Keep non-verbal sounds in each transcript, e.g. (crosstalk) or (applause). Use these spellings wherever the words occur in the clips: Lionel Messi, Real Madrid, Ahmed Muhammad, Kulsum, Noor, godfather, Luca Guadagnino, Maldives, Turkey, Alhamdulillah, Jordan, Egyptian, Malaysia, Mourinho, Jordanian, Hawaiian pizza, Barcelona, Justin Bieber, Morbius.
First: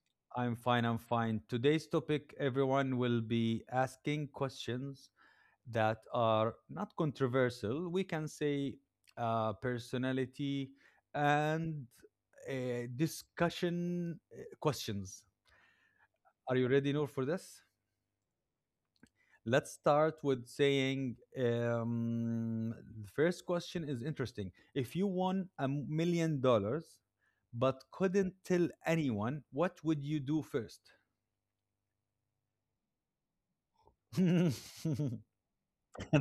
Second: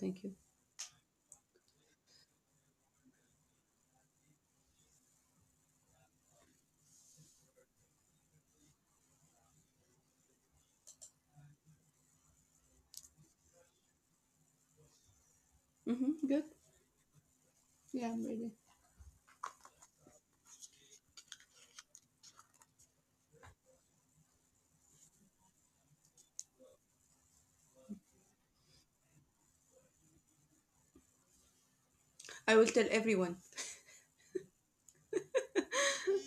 thank you. I'm fine. I'm fine. Today's topic everyone will be asking questions that are not controversial. We can say personality and discussion questions. Mm-hmm. Good. Are you ready, Noor, for this? Yeah, I'm ready. Let's start with saying the first question is interesting. If you won $1 million but couldn't tell anyone, what would you do first? I will tell everyone. (laughs)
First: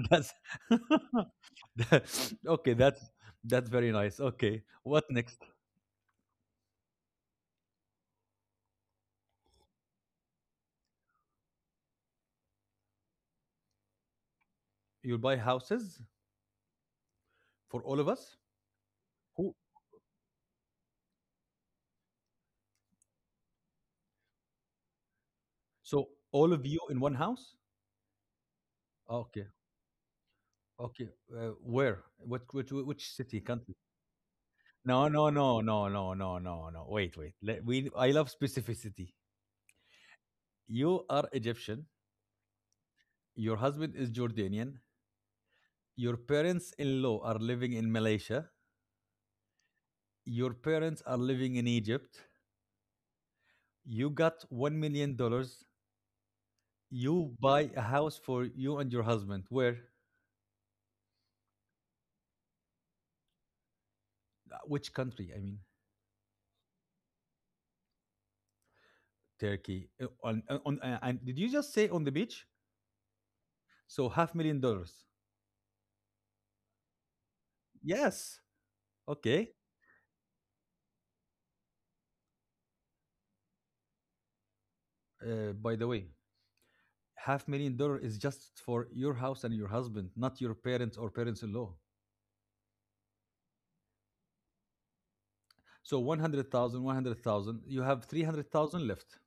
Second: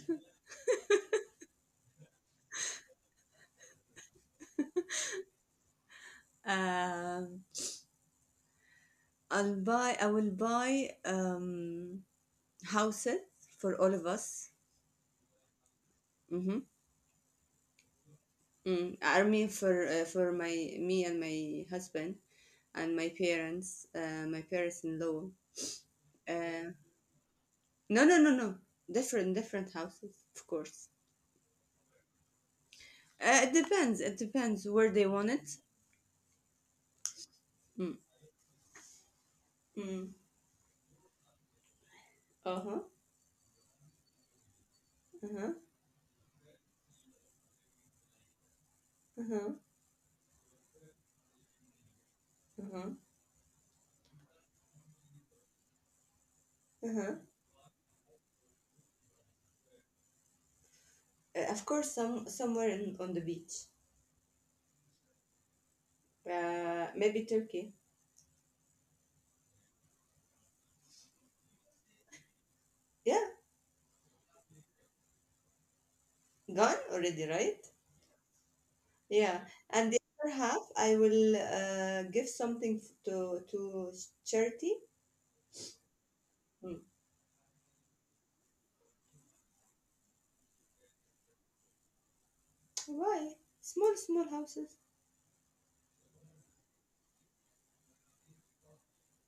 that's (laughs) okay. That's very nice. Okay, what next? Um, I will buy houses for all of us. You'll buy houses Mm-hmm. for all of us. Mm. I mean, Who? For my me and my husband and my parents, my parents-in-law. So all of Uh, you in one house? no, no, no, no. Different, Okay, different houses, of course. okay. Where? What? Which city? It Country? depends. It depends where they No, want no, it. no, no, no, no, no, no. Wait, wait. Let, we. Mm. I love specificity. Mm. You are Egyptian. Uh huh. Your husband is Jordanian. Uh Your parents-in-law are living in Malaysia. huh. Your parents are living in Egypt. Uh huh. You got $1 million. Uh-huh. You buy a house for you and your husband. Where? Of course, somewhere on the beach. Which country? I mean, Maybe Turkey. Turkey. On and did you just say on the beach? Yeah, So half million dollars. gone already, right? Yes. Yeah. Okay. And the other half, I will give something to charity. By the way, Mm. half million dollar is just for your house and your husband, not your parents or parents-in-law. Why? Small, small houses. So 100,000, 100,000. You have 300,000 left.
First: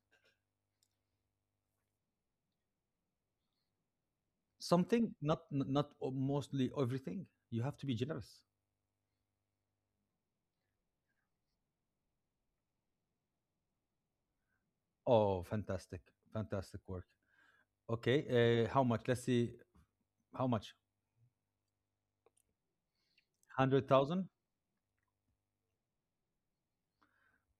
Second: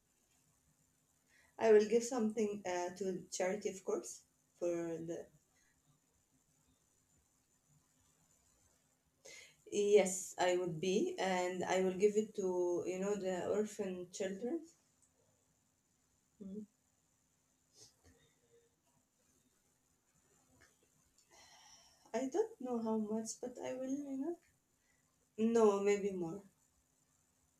I will give something to charity, of course, for Something, the. not mostly everything. You have to be generous. Yes, I would be, and I will give it to, you know, the orphan children. Oh, fantastic. Mm. Fantastic work. Okay, how much? Let's see, how much? I don't know how much, but I will, 100,000? No, maybe more.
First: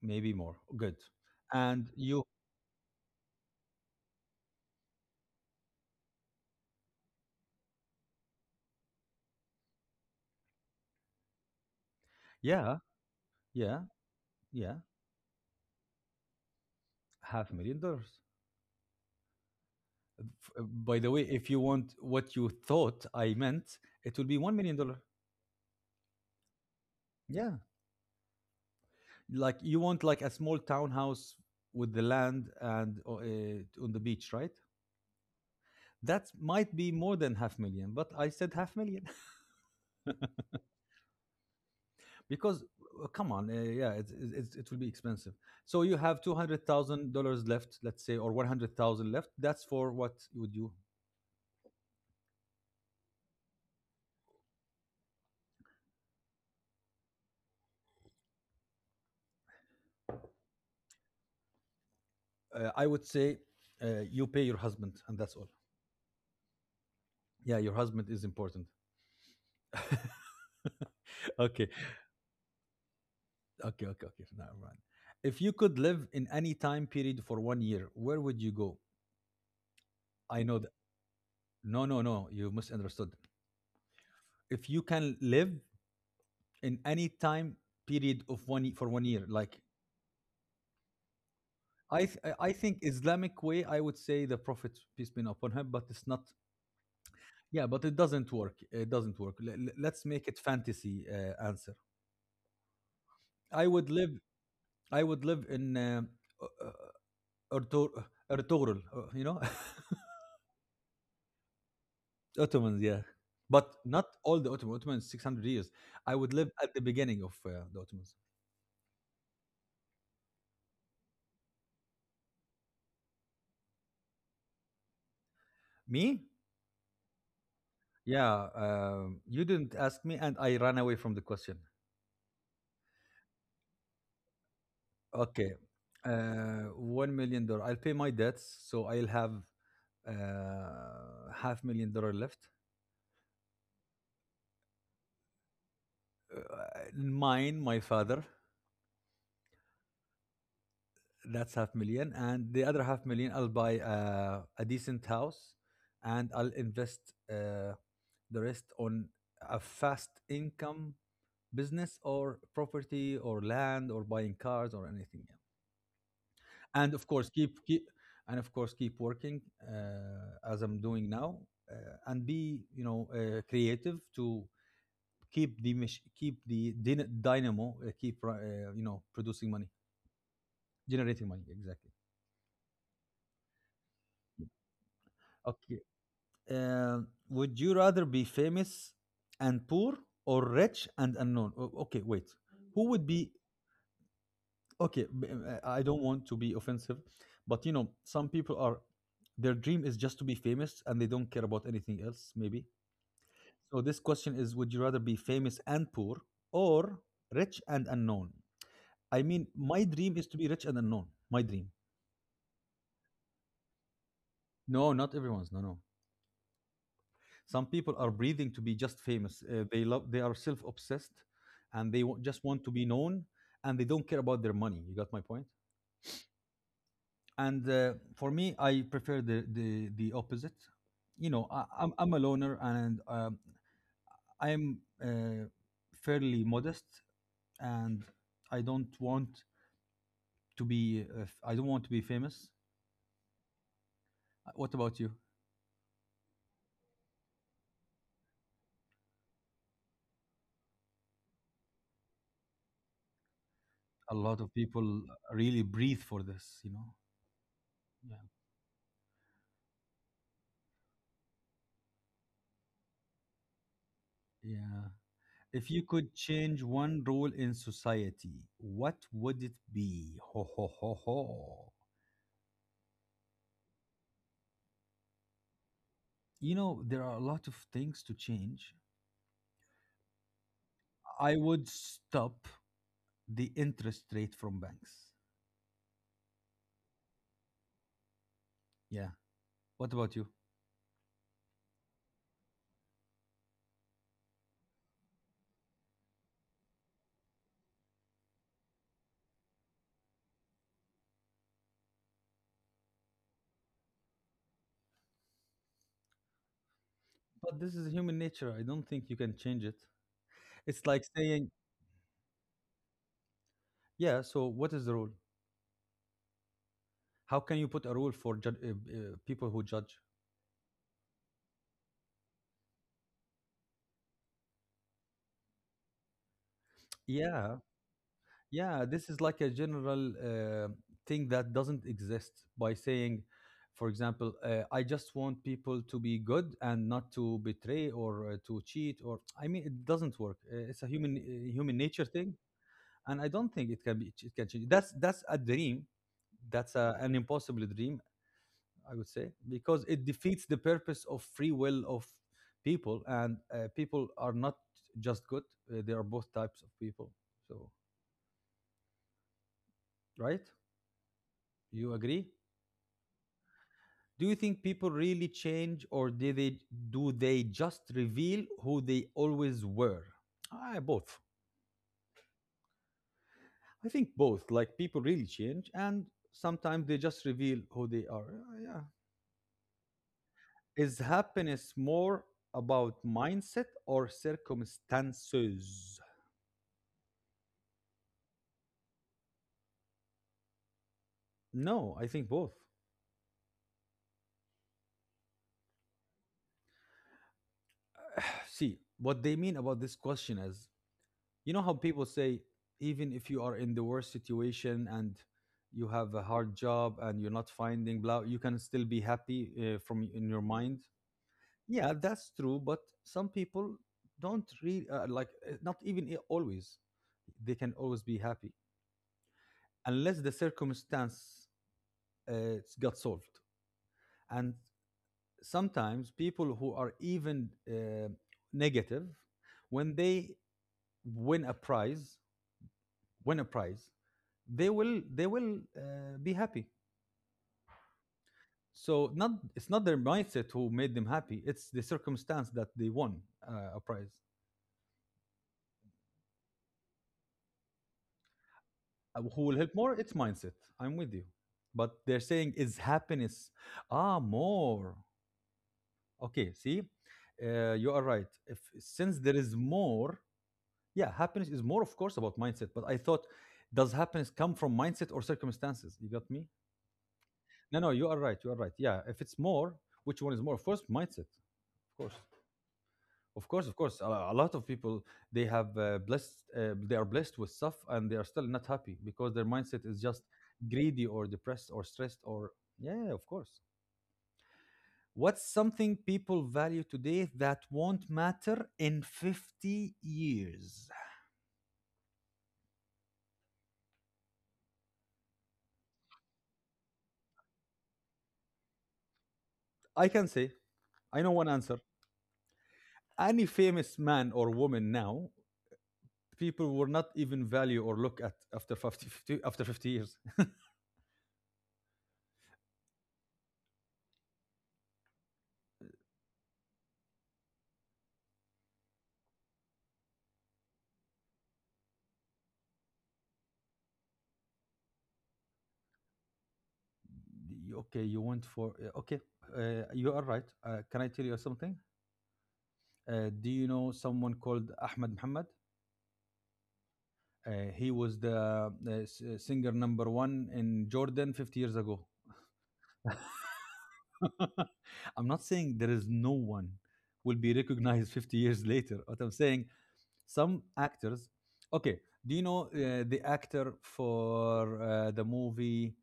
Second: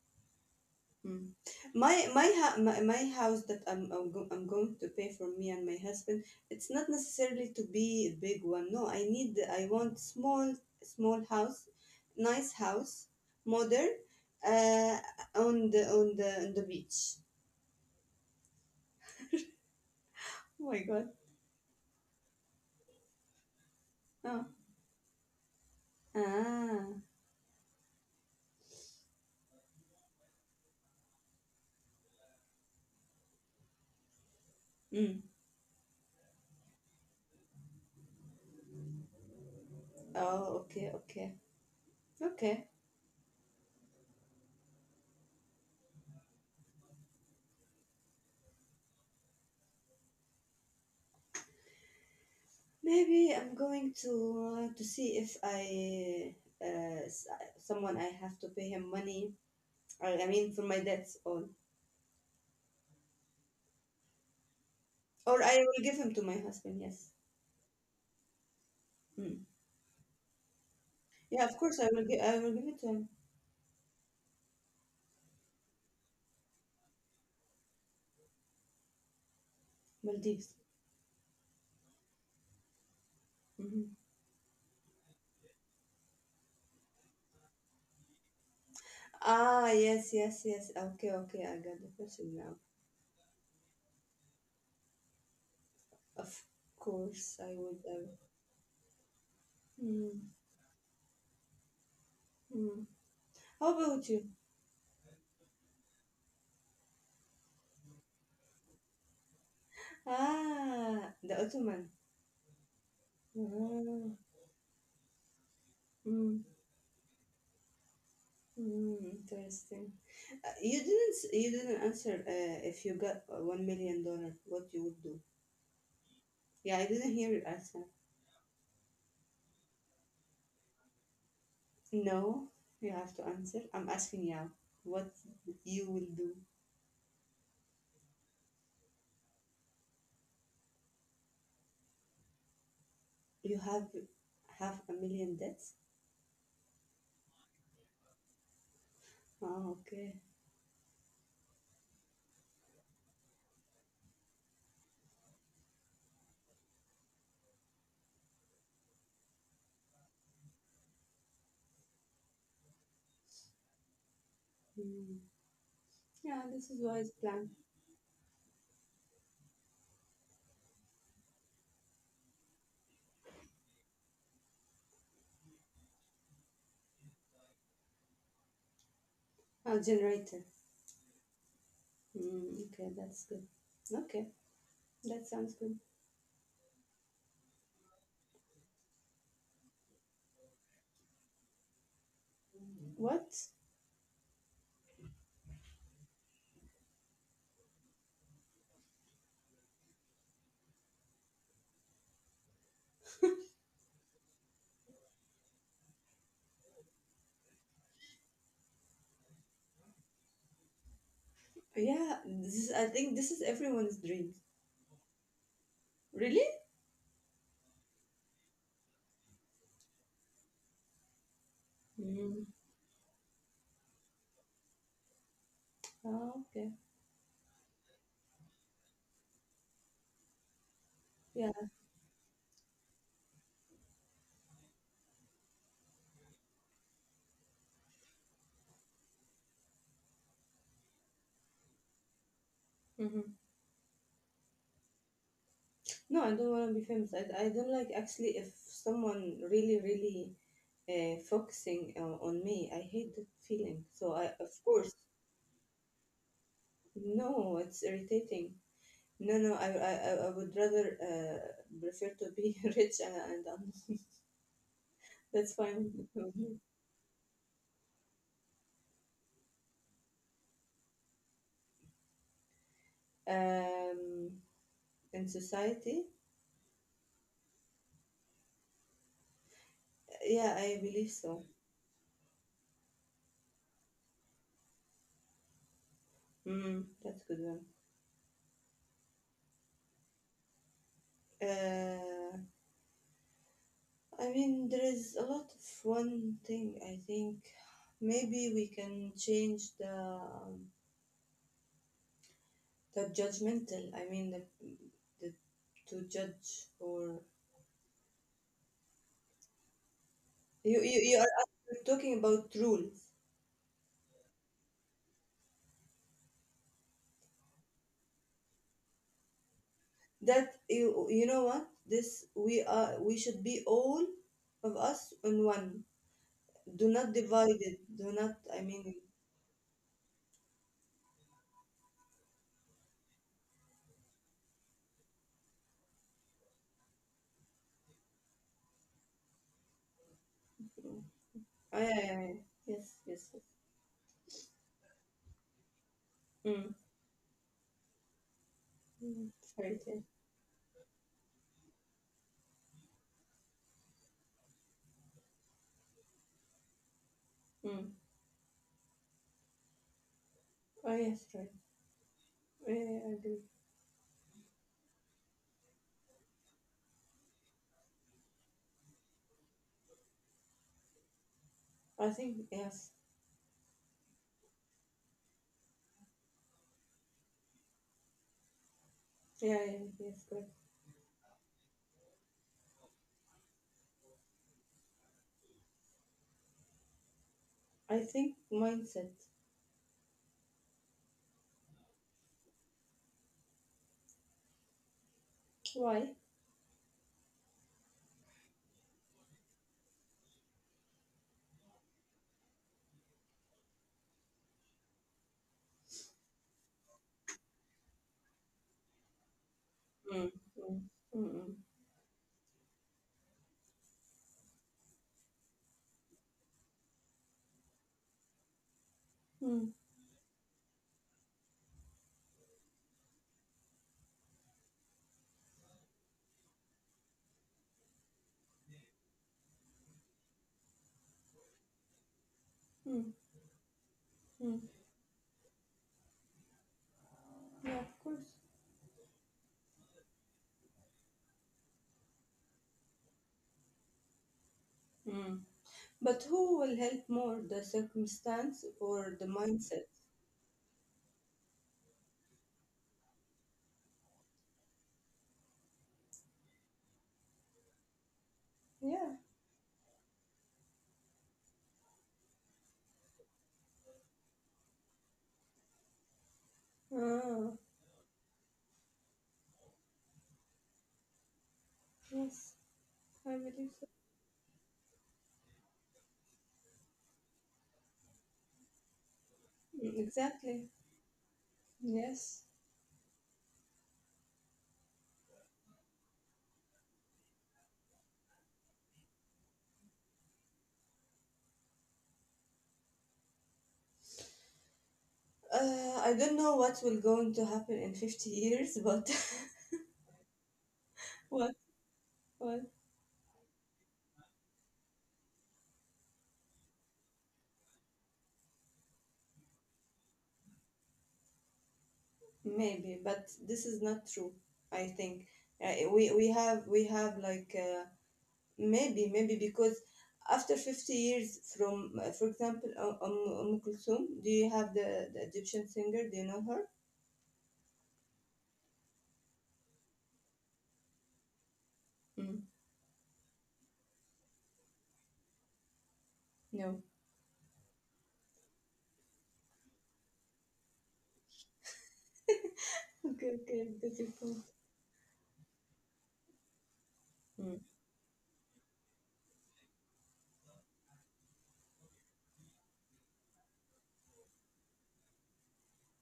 Maybe more. Good. Mm. And My you, my, ha- my house that I'm going to pay for me and my husband. It's not necessarily to be a big one. No, I want small house, nice yeah, house, yeah, modern, yeah, uh, on the beach. half a million dollars. F- uh, Oh my By god. the way, if you want what you thought I meant, it will be Oh. $1 million. Ah. Yeah, like you want like a small townhouse with the land and on the beach, right? Mm. That might be more than half million, but I said half million, Oh. Okay. Okay. Okay. because come on, yeah, it will be expensive, so you have $200,000 left, let's say, or 100,000 left. That's for what would you. Maybe I'm going to see if I uh, s- someone I have to pay him money. I mean for my debts all. I would say you pay your husband, and that's Or all. I will give him to my husband, yes. Yeah, your husband is important. Mm. (laughs) Yeah, of Okay, course I will give it to him. okay, okay, okay. Now, mind. If you could live in any time period for one year, where would you go? I Maldives. know that. No, no, no, you misunderstood. Hmm. If you can live in any time period of for one year, like. Ah, yes, yes, yes. Okay, okay, I got the I th- I question I now. think Islamic way, I would say the Prophet peace be upon him, but it's not. Of course I Yeah, would. but it I would. doesn't work. It doesn't work. Let's make Mm. it fantasy answer. Mm. I How would about live. you? I would live in Ertugrul. You know, Ah, the Ottoman. (laughs) Ottomans. Yeah, but not Ah, all the Ottomans. Ottomans 600 years. I would Mm. live at the beginning of the Ottomans. Mm. Interesting. You didn't answer if you got $1 million, what you would do. Me? Yeah, I didn't hear your answer. Yeah. You didn't ask me, and I ran away from the question. No, you have to answer. I'm asking you what Okay. you will do. One million dollar. I'll pay my debts, so I'll have uh, half million dollar left. You have half a million debts? Uh, mine, my father, Ah, okay. that's half million, and the other half million, I'll buy a decent house, and I'll invest uh, the rest on a fast income business, or property, or land, or buying cars, or Hmm. anything. Yeah. Yeah, this is And of wise course, plan. keep working, as I'm doing now, uh, and be, you know, creative, to keep the dynamo, keep, you know, producing money Oh, generator. generating money, exactly. Hmm. Okay, that's good. Okay, that sounds Okay. good. Uh, would you rather be famous and poor, or rich and unknown? Okay, wait, who would be. What? Okay, I don't want to be offensive, but some people are, their dream is just to be famous, and they don't care about anything else, maybe. So this question is, would you rather be famous and poor, or rich and unknown? I mean, my dream is to be rich and unknown. My dream. Yeah, this is, I think this is everyone's dream. No, not everyone's. No, no. Really? Some people are breathing to be just famous. They love. They are self-obsessed, and they just Mm. want to be known, and they don't care about their money. You got my point. Oh, okay. And for me, I prefer the opposite. You know, I, Yeah. I'm I'm a loner, and I'm fairly modest, and I don't want to be. I don't want to be famous. Mm-hmm. What about you? No, I don't want to be famous. I don't like actually if someone really, really focusing on me. I hate that feeling. So A I, lot of of course, people really breathe for this. You know. no, it's Yeah. irritating. No, no, I would rather prefer to be (laughs) rich and, unknown. (laughs) Yeah. That's If you fine could with me. change one role in society, what would it be? Ho ho ho ho. Um, in society, You know, there are a lot of things to change. yeah, I believe I so. would stop the interest rate from banks. Mm, that's good one. Yeah. What about you? Uh, I mean, there is a lot of one thing I think maybe we can change the judgmental, I mean the to judge or. But this is human nature. I don't think you can change it. It's like You are saying, actually talking about rules yeah, so what is the rule? How can you put a rule for people who judge? that you know what this we are we should be all of us in one. Do not Yeah, divide it, do not, I Yeah, mean. this is like a general thing that doesn't exist by saying, for example, I just want people to be good and not to betray, or to cheat. Or I mean, it doesn't work. It's a Oh, human, yeah, nature yeah, thing, yeah. Yes, and I yes, yes. don't think it can be, it can change. That's a dream. That's Mm. a, an impossible dream, I would say, Mm. Sorry, because yeah. it defeats the purpose of free will of people, and people are not just good. They are both types of people. So, Mm. right? Oh, yes, right. You agree? Yeah, yeah, I agree. Do you think people really change, or did they do they just reveal who they always were? Ah, both. I think yes. I think both. Like people really change, and sometimes they just reveal who they are. Ah, yeah. Yeah, yeah, yes, correct. Is happiness more about mindset or circumstances? I think mindset. No, I think both. Why? (sighs) See, what they mean about this question is, you know how people say even if you are in the worst situation and you have a hard job and you're not finding blah, you can still be happy from in Mm. your mind. Mm. Yeah, that's true, but some people don't really, like, not even, always they can always be happy, Mm-mm. unless the circumstance uh, got solved. And sometimes people who are even negative, when they win a prize Mm, win a prize, mm. They will be happy. Yeah, of course. So not it's not their mindset who made them happy. It's the circumstance, that they won a prize. Mm. But who will help more, the circumstance or Uh, the who will help mindset? more, it's mindset. I'm with you, but they're saying is happiness, ah, more. Okay, see, you are right. If, Yeah. since there is more. Yeah, happiness is more, of course, about mindset. But I thought, does happiness come from mindset or circumstances? You got me. Ah, No, no, you are right, you are right. Yeah, if it's more, which one is more, of course mindset. Of course. yes, I Of course, believe of so. course. A lot of people, they have, blessed, they are blessed with stuff, and they are still not happy because their mindset Mm, is just exactly. greedy, or depressed, or stressed, Yes. or, yeah, of course. What's something people value today that won't matter in 50 years? I don't know what will going to happen in 50 years, but (laughs) I can say I know one what, answer. what? Any famous man or woman now, people will not even value or look at after 50, 50, after 50 years. (laughs) Maybe, but this is not true, I think. Y- We have like maybe, maybe because after 50 years from, for example, Kulsum, do you have the Egyptian singer? Do you know her? Okay, you went for okay. You are right. Can I tell you something? Mm. Do you know someone called Ahmed Muhammad? No. He was the singer number one in Jordan 50 years ago. Okay, okay, I your point. (laughs) I'm not saying there is no one will be Mm. recognized 50 years later. What I'm saying, some actors. Okay, do you know the actor for the movie,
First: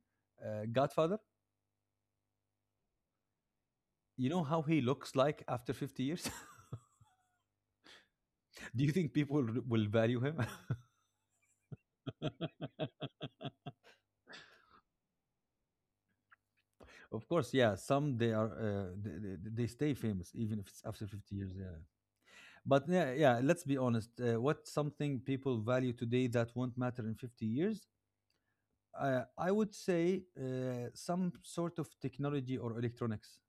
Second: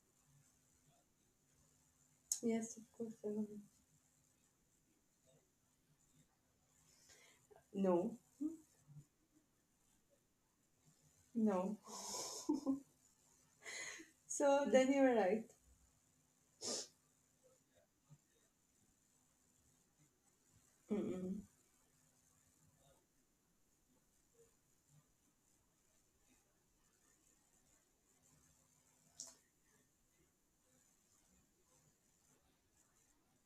Godfather? Yes, of course. I know her. You know how he looks like after 50 years? No, (laughs) Do you think people will value him? no. So then you're right. (laughs) Of course. Yeah, some, they are they, stay famous, even if it's after 50 Mm-mm. years. Yeah. But yeah, yeah, let's be honest, what's something people value today that won't matter in 50 years? I would say some sort of technology or electronics.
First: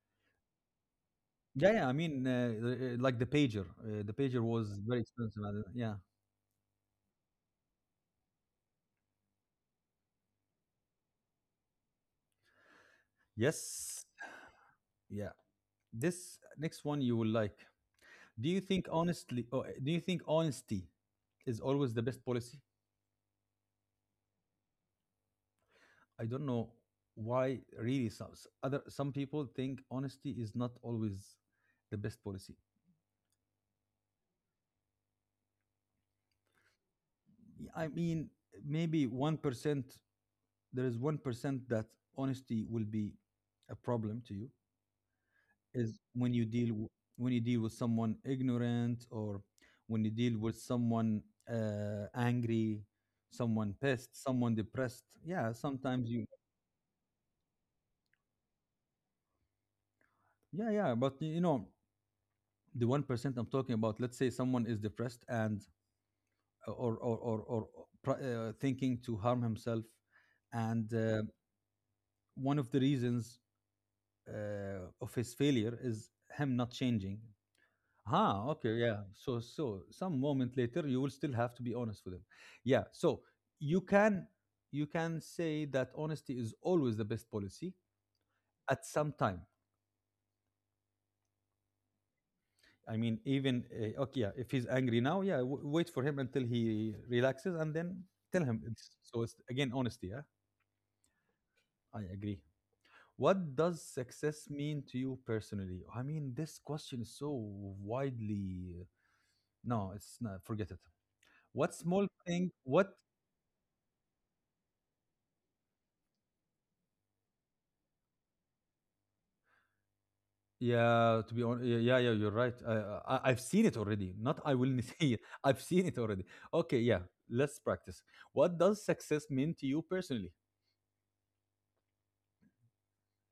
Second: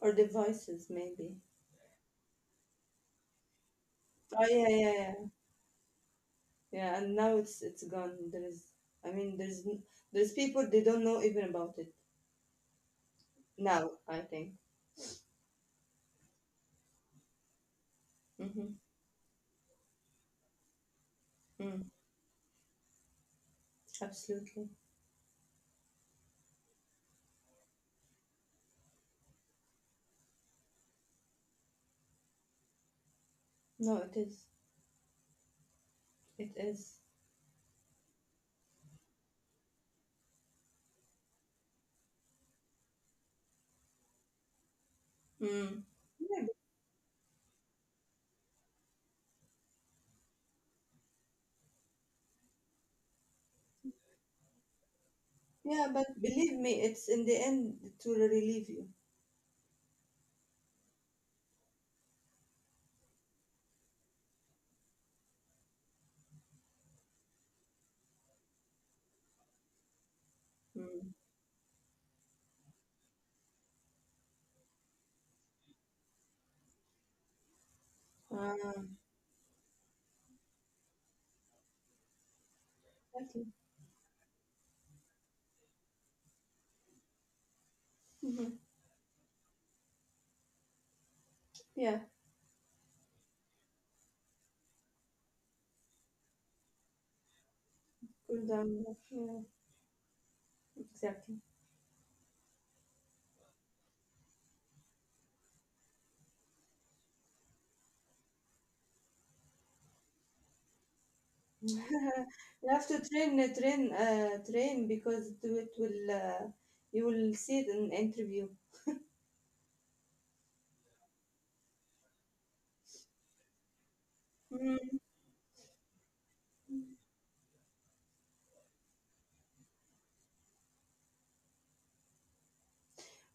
Or devices, maybe. Yeah, yeah. I mean, like the pager. The pager Oh yeah, was yeah, very yeah, expensive, yeah. yeah. And now it's gone. I mean, there's people they don't know even about it now. Yes. I think. Yeah. This next one you will like. Do you Mm-hmm. think honestly? Oh, do you think honesty is Mm. always the best policy? Absolutely. I don't know why. Really, some s- other some people think honesty is not always the best policy. No, it is. It is. I mean, maybe 1%. There is 1% that honesty will be a problem to you, Mm, is when yeah, but you deal with someone ignorant, or when you deal with someone angry, someone pissed, someone depressed, yeah, yeah, but sometimes you. believe me, it's in the end to relieve you. Yeah, yeah, but you know the 1% I'm talking about. Let's say someone is depressed and, or thinking to harm himself, and Mm. One of the reasons of his failure is him not changing. Ah, okay, Ah, yeah. So some moment later, you will still have to be honest with them. Yeah. So exactly. you can you can say that honesty is always the best policy Hmm. at some time. Yeah, I mean, even okay, yeah. If he's angry now, yeah, wait for him until he relaxes and then cool tell him. down. So it's Yeah, again honesty. Yeah, exactly. I agree. What does success mean to you personally? I mean, this question is so widely. No, it's not. Forget it. (laughs) What small thing? You have to What train, train because it will. You will see it in interview. Yeah, to be honest, yeah, yeah, yeah, you're right. I've seen it already. Not I will Mm, (laughs) see it. I've seen it already. Okay, yeah, let's practice. What does success mean to you personally?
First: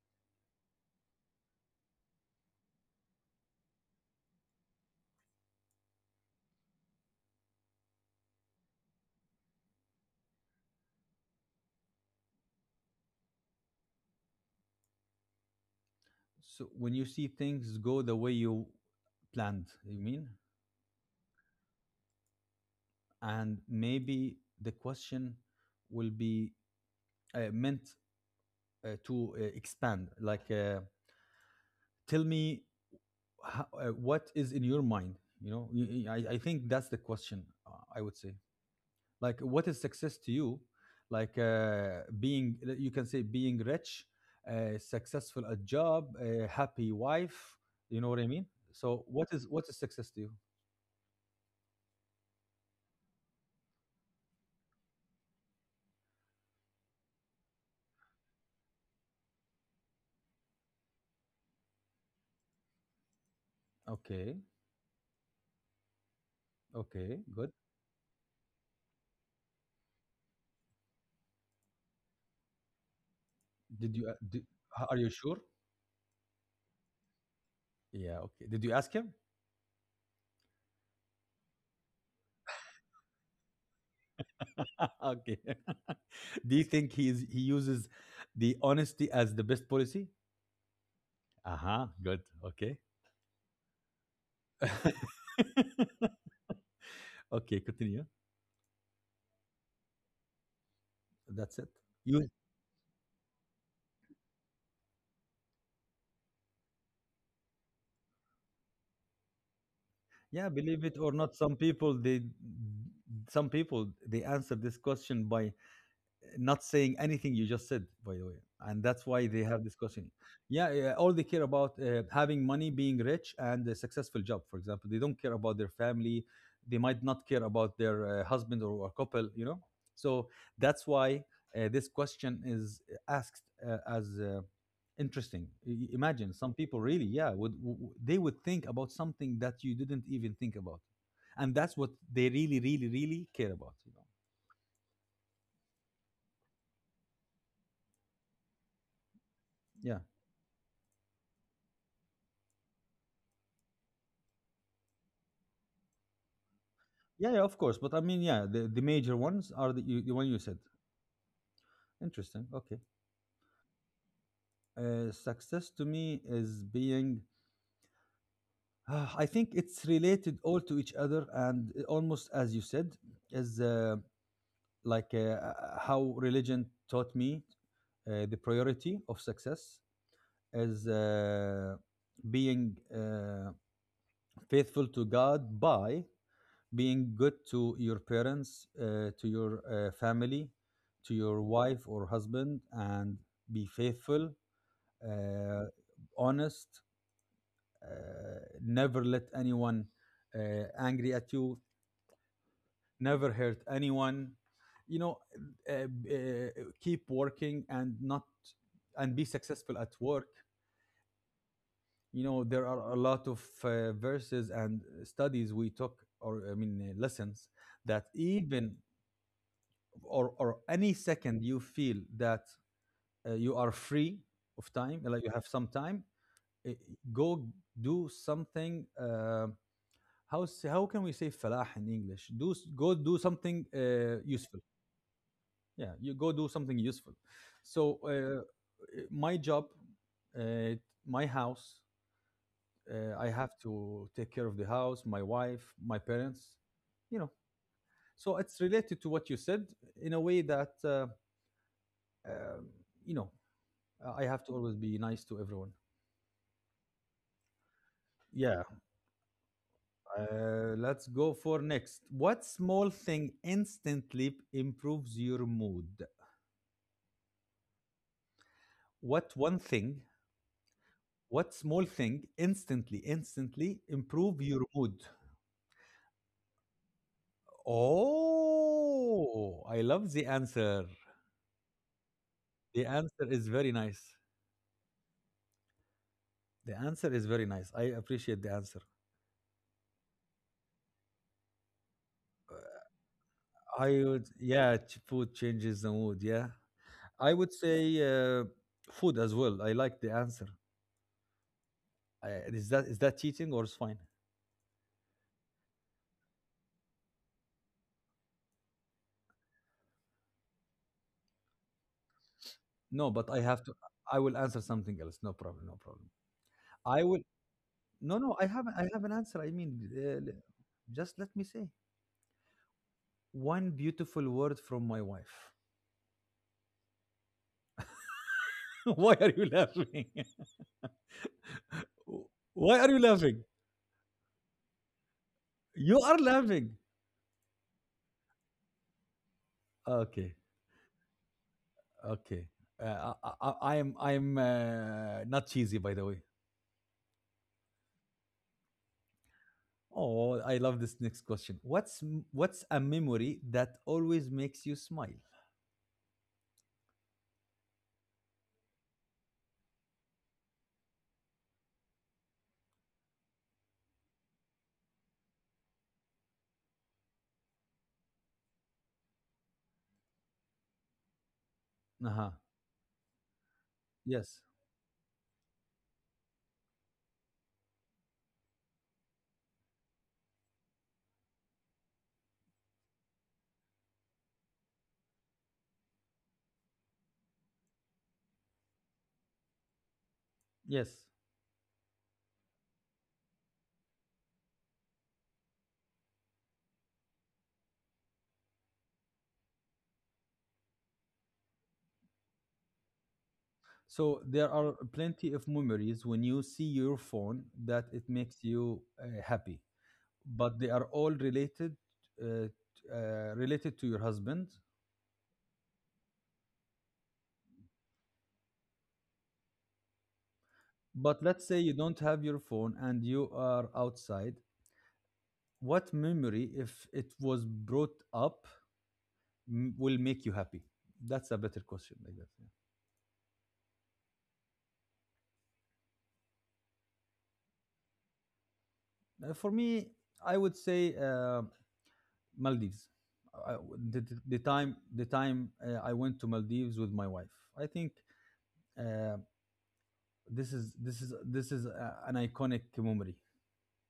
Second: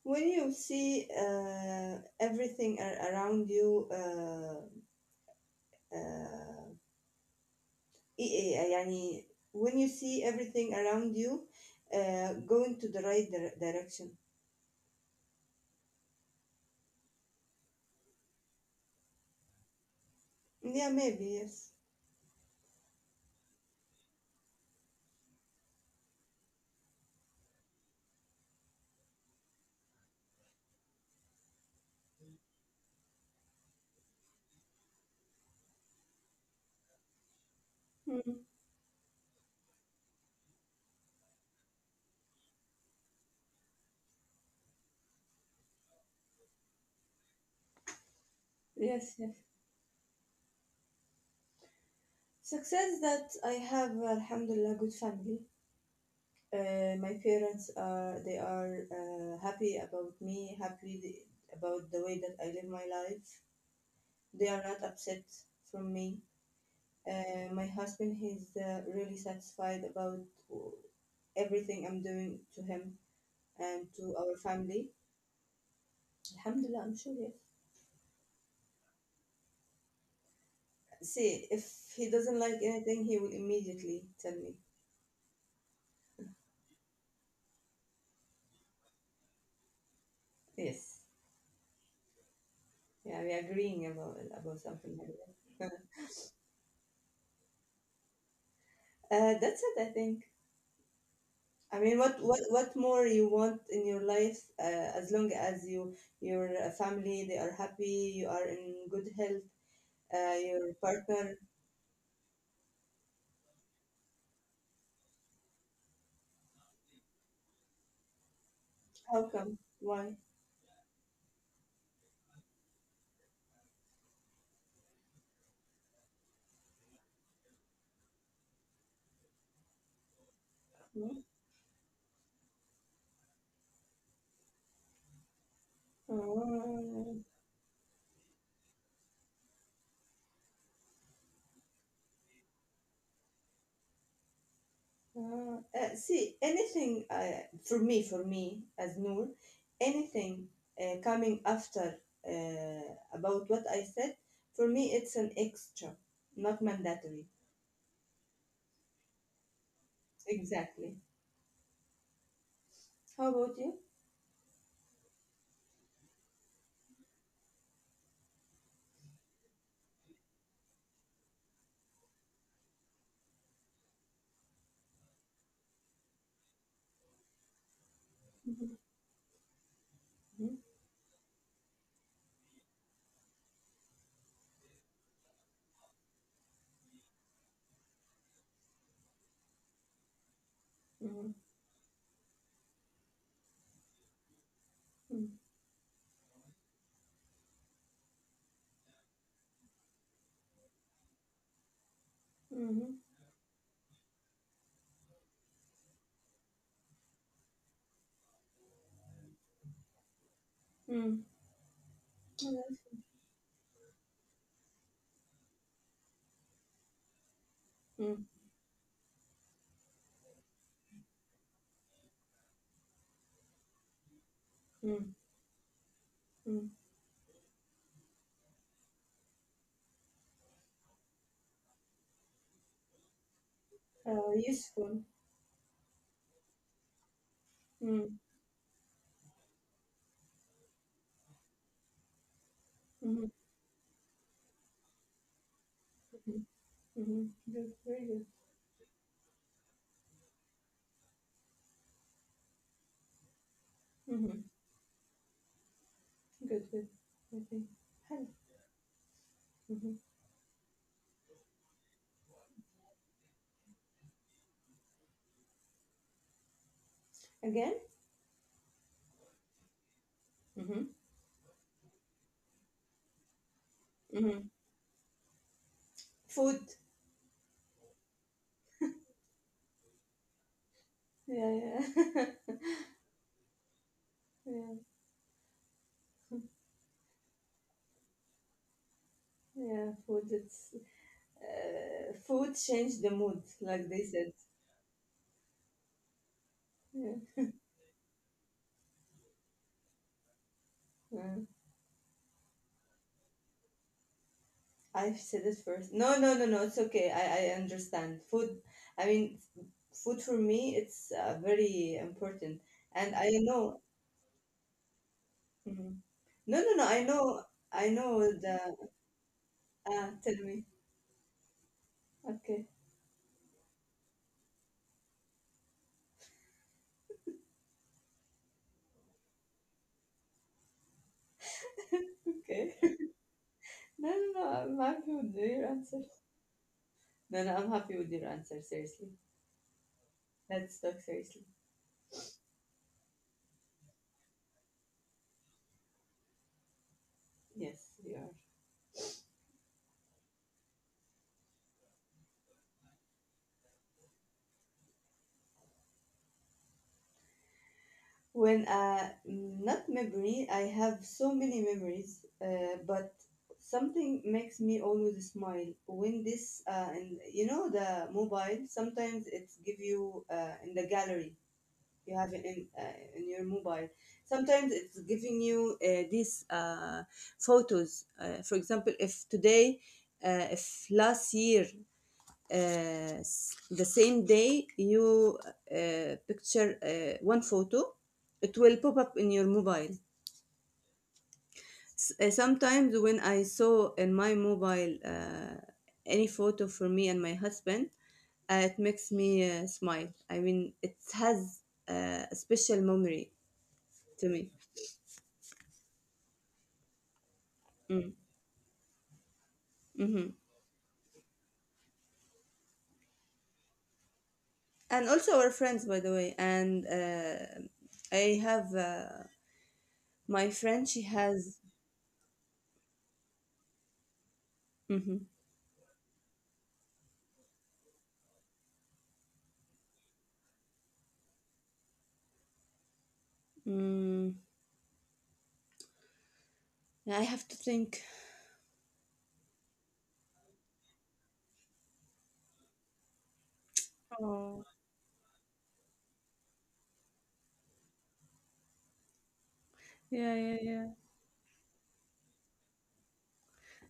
when you see uh, everything around you, uh, uh, إيه- إيه- يعني when you see everything around you, going to the right direction. So when you see things go the way you planned, you mean? Yeah, maybe, yes. And maybe the question will be meant to expand. Like, tell me how, what is in your mind. I think that's the question. I would say. Mm, Like what is success to you, like being, you can say being rich, successful at job, a happy wife. You know what I mean? So yes, what yes. is what is success to you? Success that I have, Alhamdulillah, good family. My parents are They are happy about me, about the way that I live my life. Okay. They are not upset from me. Okay, good. My husband, he's really satisfied about everything I'm doing to him and did you uh, to our did, family. are you sure? Alhamdulillah, I'm sure. Yes. Yeah, okay, did you ask him? See, if he doesn't like anything, he will immediately tell me. (laughs) Okay. (laughs) Do you think he uses the honesty as the best policy? Yes. Uh-huh. Good. Okay. Yeah, we're agreeing about something (laughs) like that. (laughs) Okay, continue. That's it, I think. That's it. I mean, You what more you want in your life? As long as your family they are happy, you are in good health, Yeah, your believe it or not, partner. some people they answer this question by not saying anything you just said, by the way. And that's why How they come? have this question. Why? Yeah, yeah, all they care about having money, being rich, and a successful job, for example. They don't care about their family. They might not care about their husband or a couple, you know? So that's Hmm? why this question is asked as interesting. Imagine some people really, Oh, yeah, would they would think about something that you didn't even think about. And that's what they really, really, really care about, you know? oh. See, anything for me as Noor, Yeah. anything coming after uh, about what I said, for me it's an extra, not mandatory. Yeah, yeah, of course. But I mean, yeah, the major ones are the one you said. Exactly. Interesting. Okay. How about you? Success to me is being, (sighs) I think it's related all to each other. And almost as you said, is like, how religion taught me the Mhm, priority of success is being faithful to God by being good to your parents, to your family, to mhm, your wife or husband, and be faithful, mhm, uh, honest, uh, never let anyone angry at you, mhm, never hurt anyone. You know, uh, uh, keep working, and not, and be successful at work. mhm. You know, there Well, are a lot of verses and studies we took, or I mean, lessons, that mhm, even or any second you feel that you are free of time, mhm, like you have some time, mhm. eh, go do something, how how can we say falah in English, go do something useful. Useful. Yeah, you go do something useful. So Mhm, my job, uh, my house, I mhm, have to take care of the house, my wife, my mhm, parents. You know, mhm. Good, very good. so it's related to what you said in a way that, um, you know I have Mhm, to always be nice to everyone. good, good. Okay. Hello. Yeah, Mhm. Let's go for next. What small thing instantly improves your mood? Again? What one thing, Mhm, what small thing instantly improve mhm. your mood? Food. Oh, I love the answer. Yeah, yeah. (laughs) The answer is very nice. Yeah, The answer is very nice. I appreciate the answer. yeah, food. Food changed the mood, like I they would, said. yeah, food changes the mood. Yeah. I Yeah. would say food as well. I like the answer. Uh, I Is that cheating or it's fine? I said it first. No, no, no, no. It's okay. I understand. Food. I mean, f- Food for me, it's very important. No, And but I I have to. know. I will answer something else. No problem. No Mhm. problem. No, no, no. I I will. know. I No, know no. The. I have an answer. I mean, Ah, l- tell me. just let me say Okay, one beautiful word from my wife. (laughs) Why are you laughing? (laughs) okay. Why are you (laughs) laughing? No, no, no. I'm happy with your answer. You are laughing. No, no. I'm happy with your answer. Seriously. Okay. Let's talk seriously. Okay. I am not cheesy, by the way. Yes, you are. Oh, I love this next question. What's a memory that always makes you smile? When not memory, I have so many memories, but something makes me always smile when this and you know the mobile. Sometimes it's give you in the gallery Uh you huh. have it in your mobile. Yes. Sometimes it's giving you these photos. For example, if today, if last year uh, the same day you picture one photo, it will pop up in your mobile. Yes. Sometimes when I saw in my mobile any photo for me and my husband, it makes me smile. I mean, it has a special memory So to me. there are plenty of memories when you see your phone that it Mm. makes you happy, Hmm. but they are all uh, related to your husband. And also our friends, by the way. And I have my friend. She But let's has. say you don't have your phone and you are outside. Hmm. What memory, if it was brought up, will make you happy? That's a better question, like that. Yeah. Mm, I have to think. For me, I would say Maldives. I- the, the the Oh, time the time uh, I went to Maldives with my wife. I think. Uh, yeah, this yeah, is yeah. this is this is uh, an iconic memory.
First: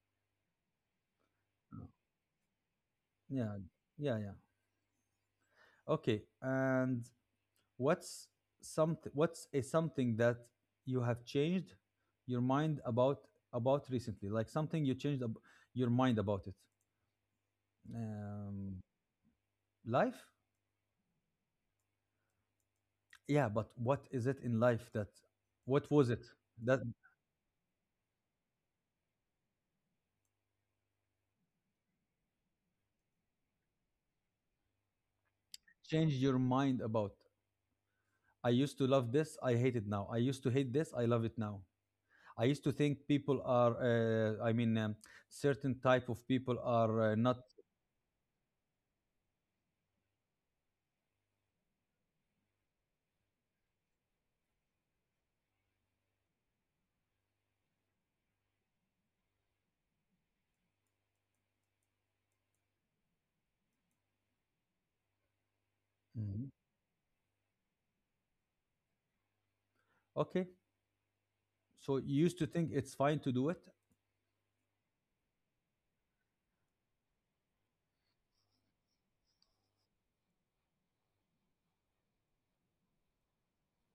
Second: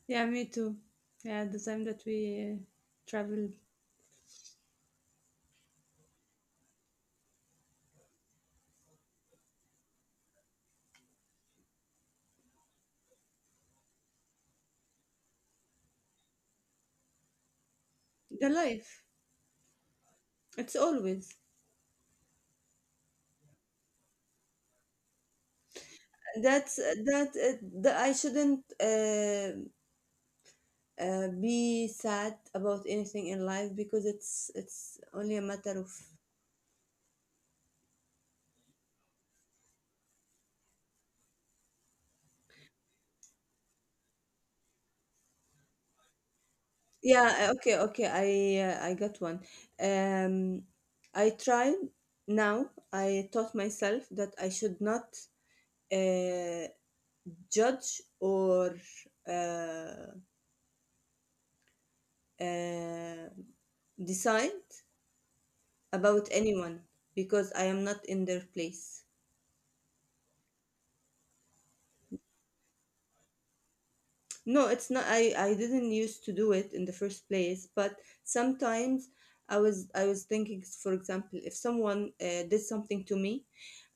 Yeah, me too. Yeah, the time that we traveled, Yeah, yeah, yeah. Okay, and what's something? What's a something that you have changed your mind about recently? Like something you changed your mind about it? the Um, life. Life? It's always. Yeah, but what is it in life that? What was it That's that uh, that. I shouldn't be sad about anything in life because it's only a matter of. changed your mind about? I used to love this. I hate it now. I used to hate this. I love it now. I used to think people are, I mean, certain type of people are not. Yeah. Okay. Okay. I got one. Um, I tried. Now I taught myself that I should not uh, judge or. Uh, uh, Decide about Mhm. anyone because I am not in their place. Okay. So you used to think it's fine to do it. No, it's not. I didn't used to do it in the first place, but sometimes I was thinking, for example, if someone did something to me,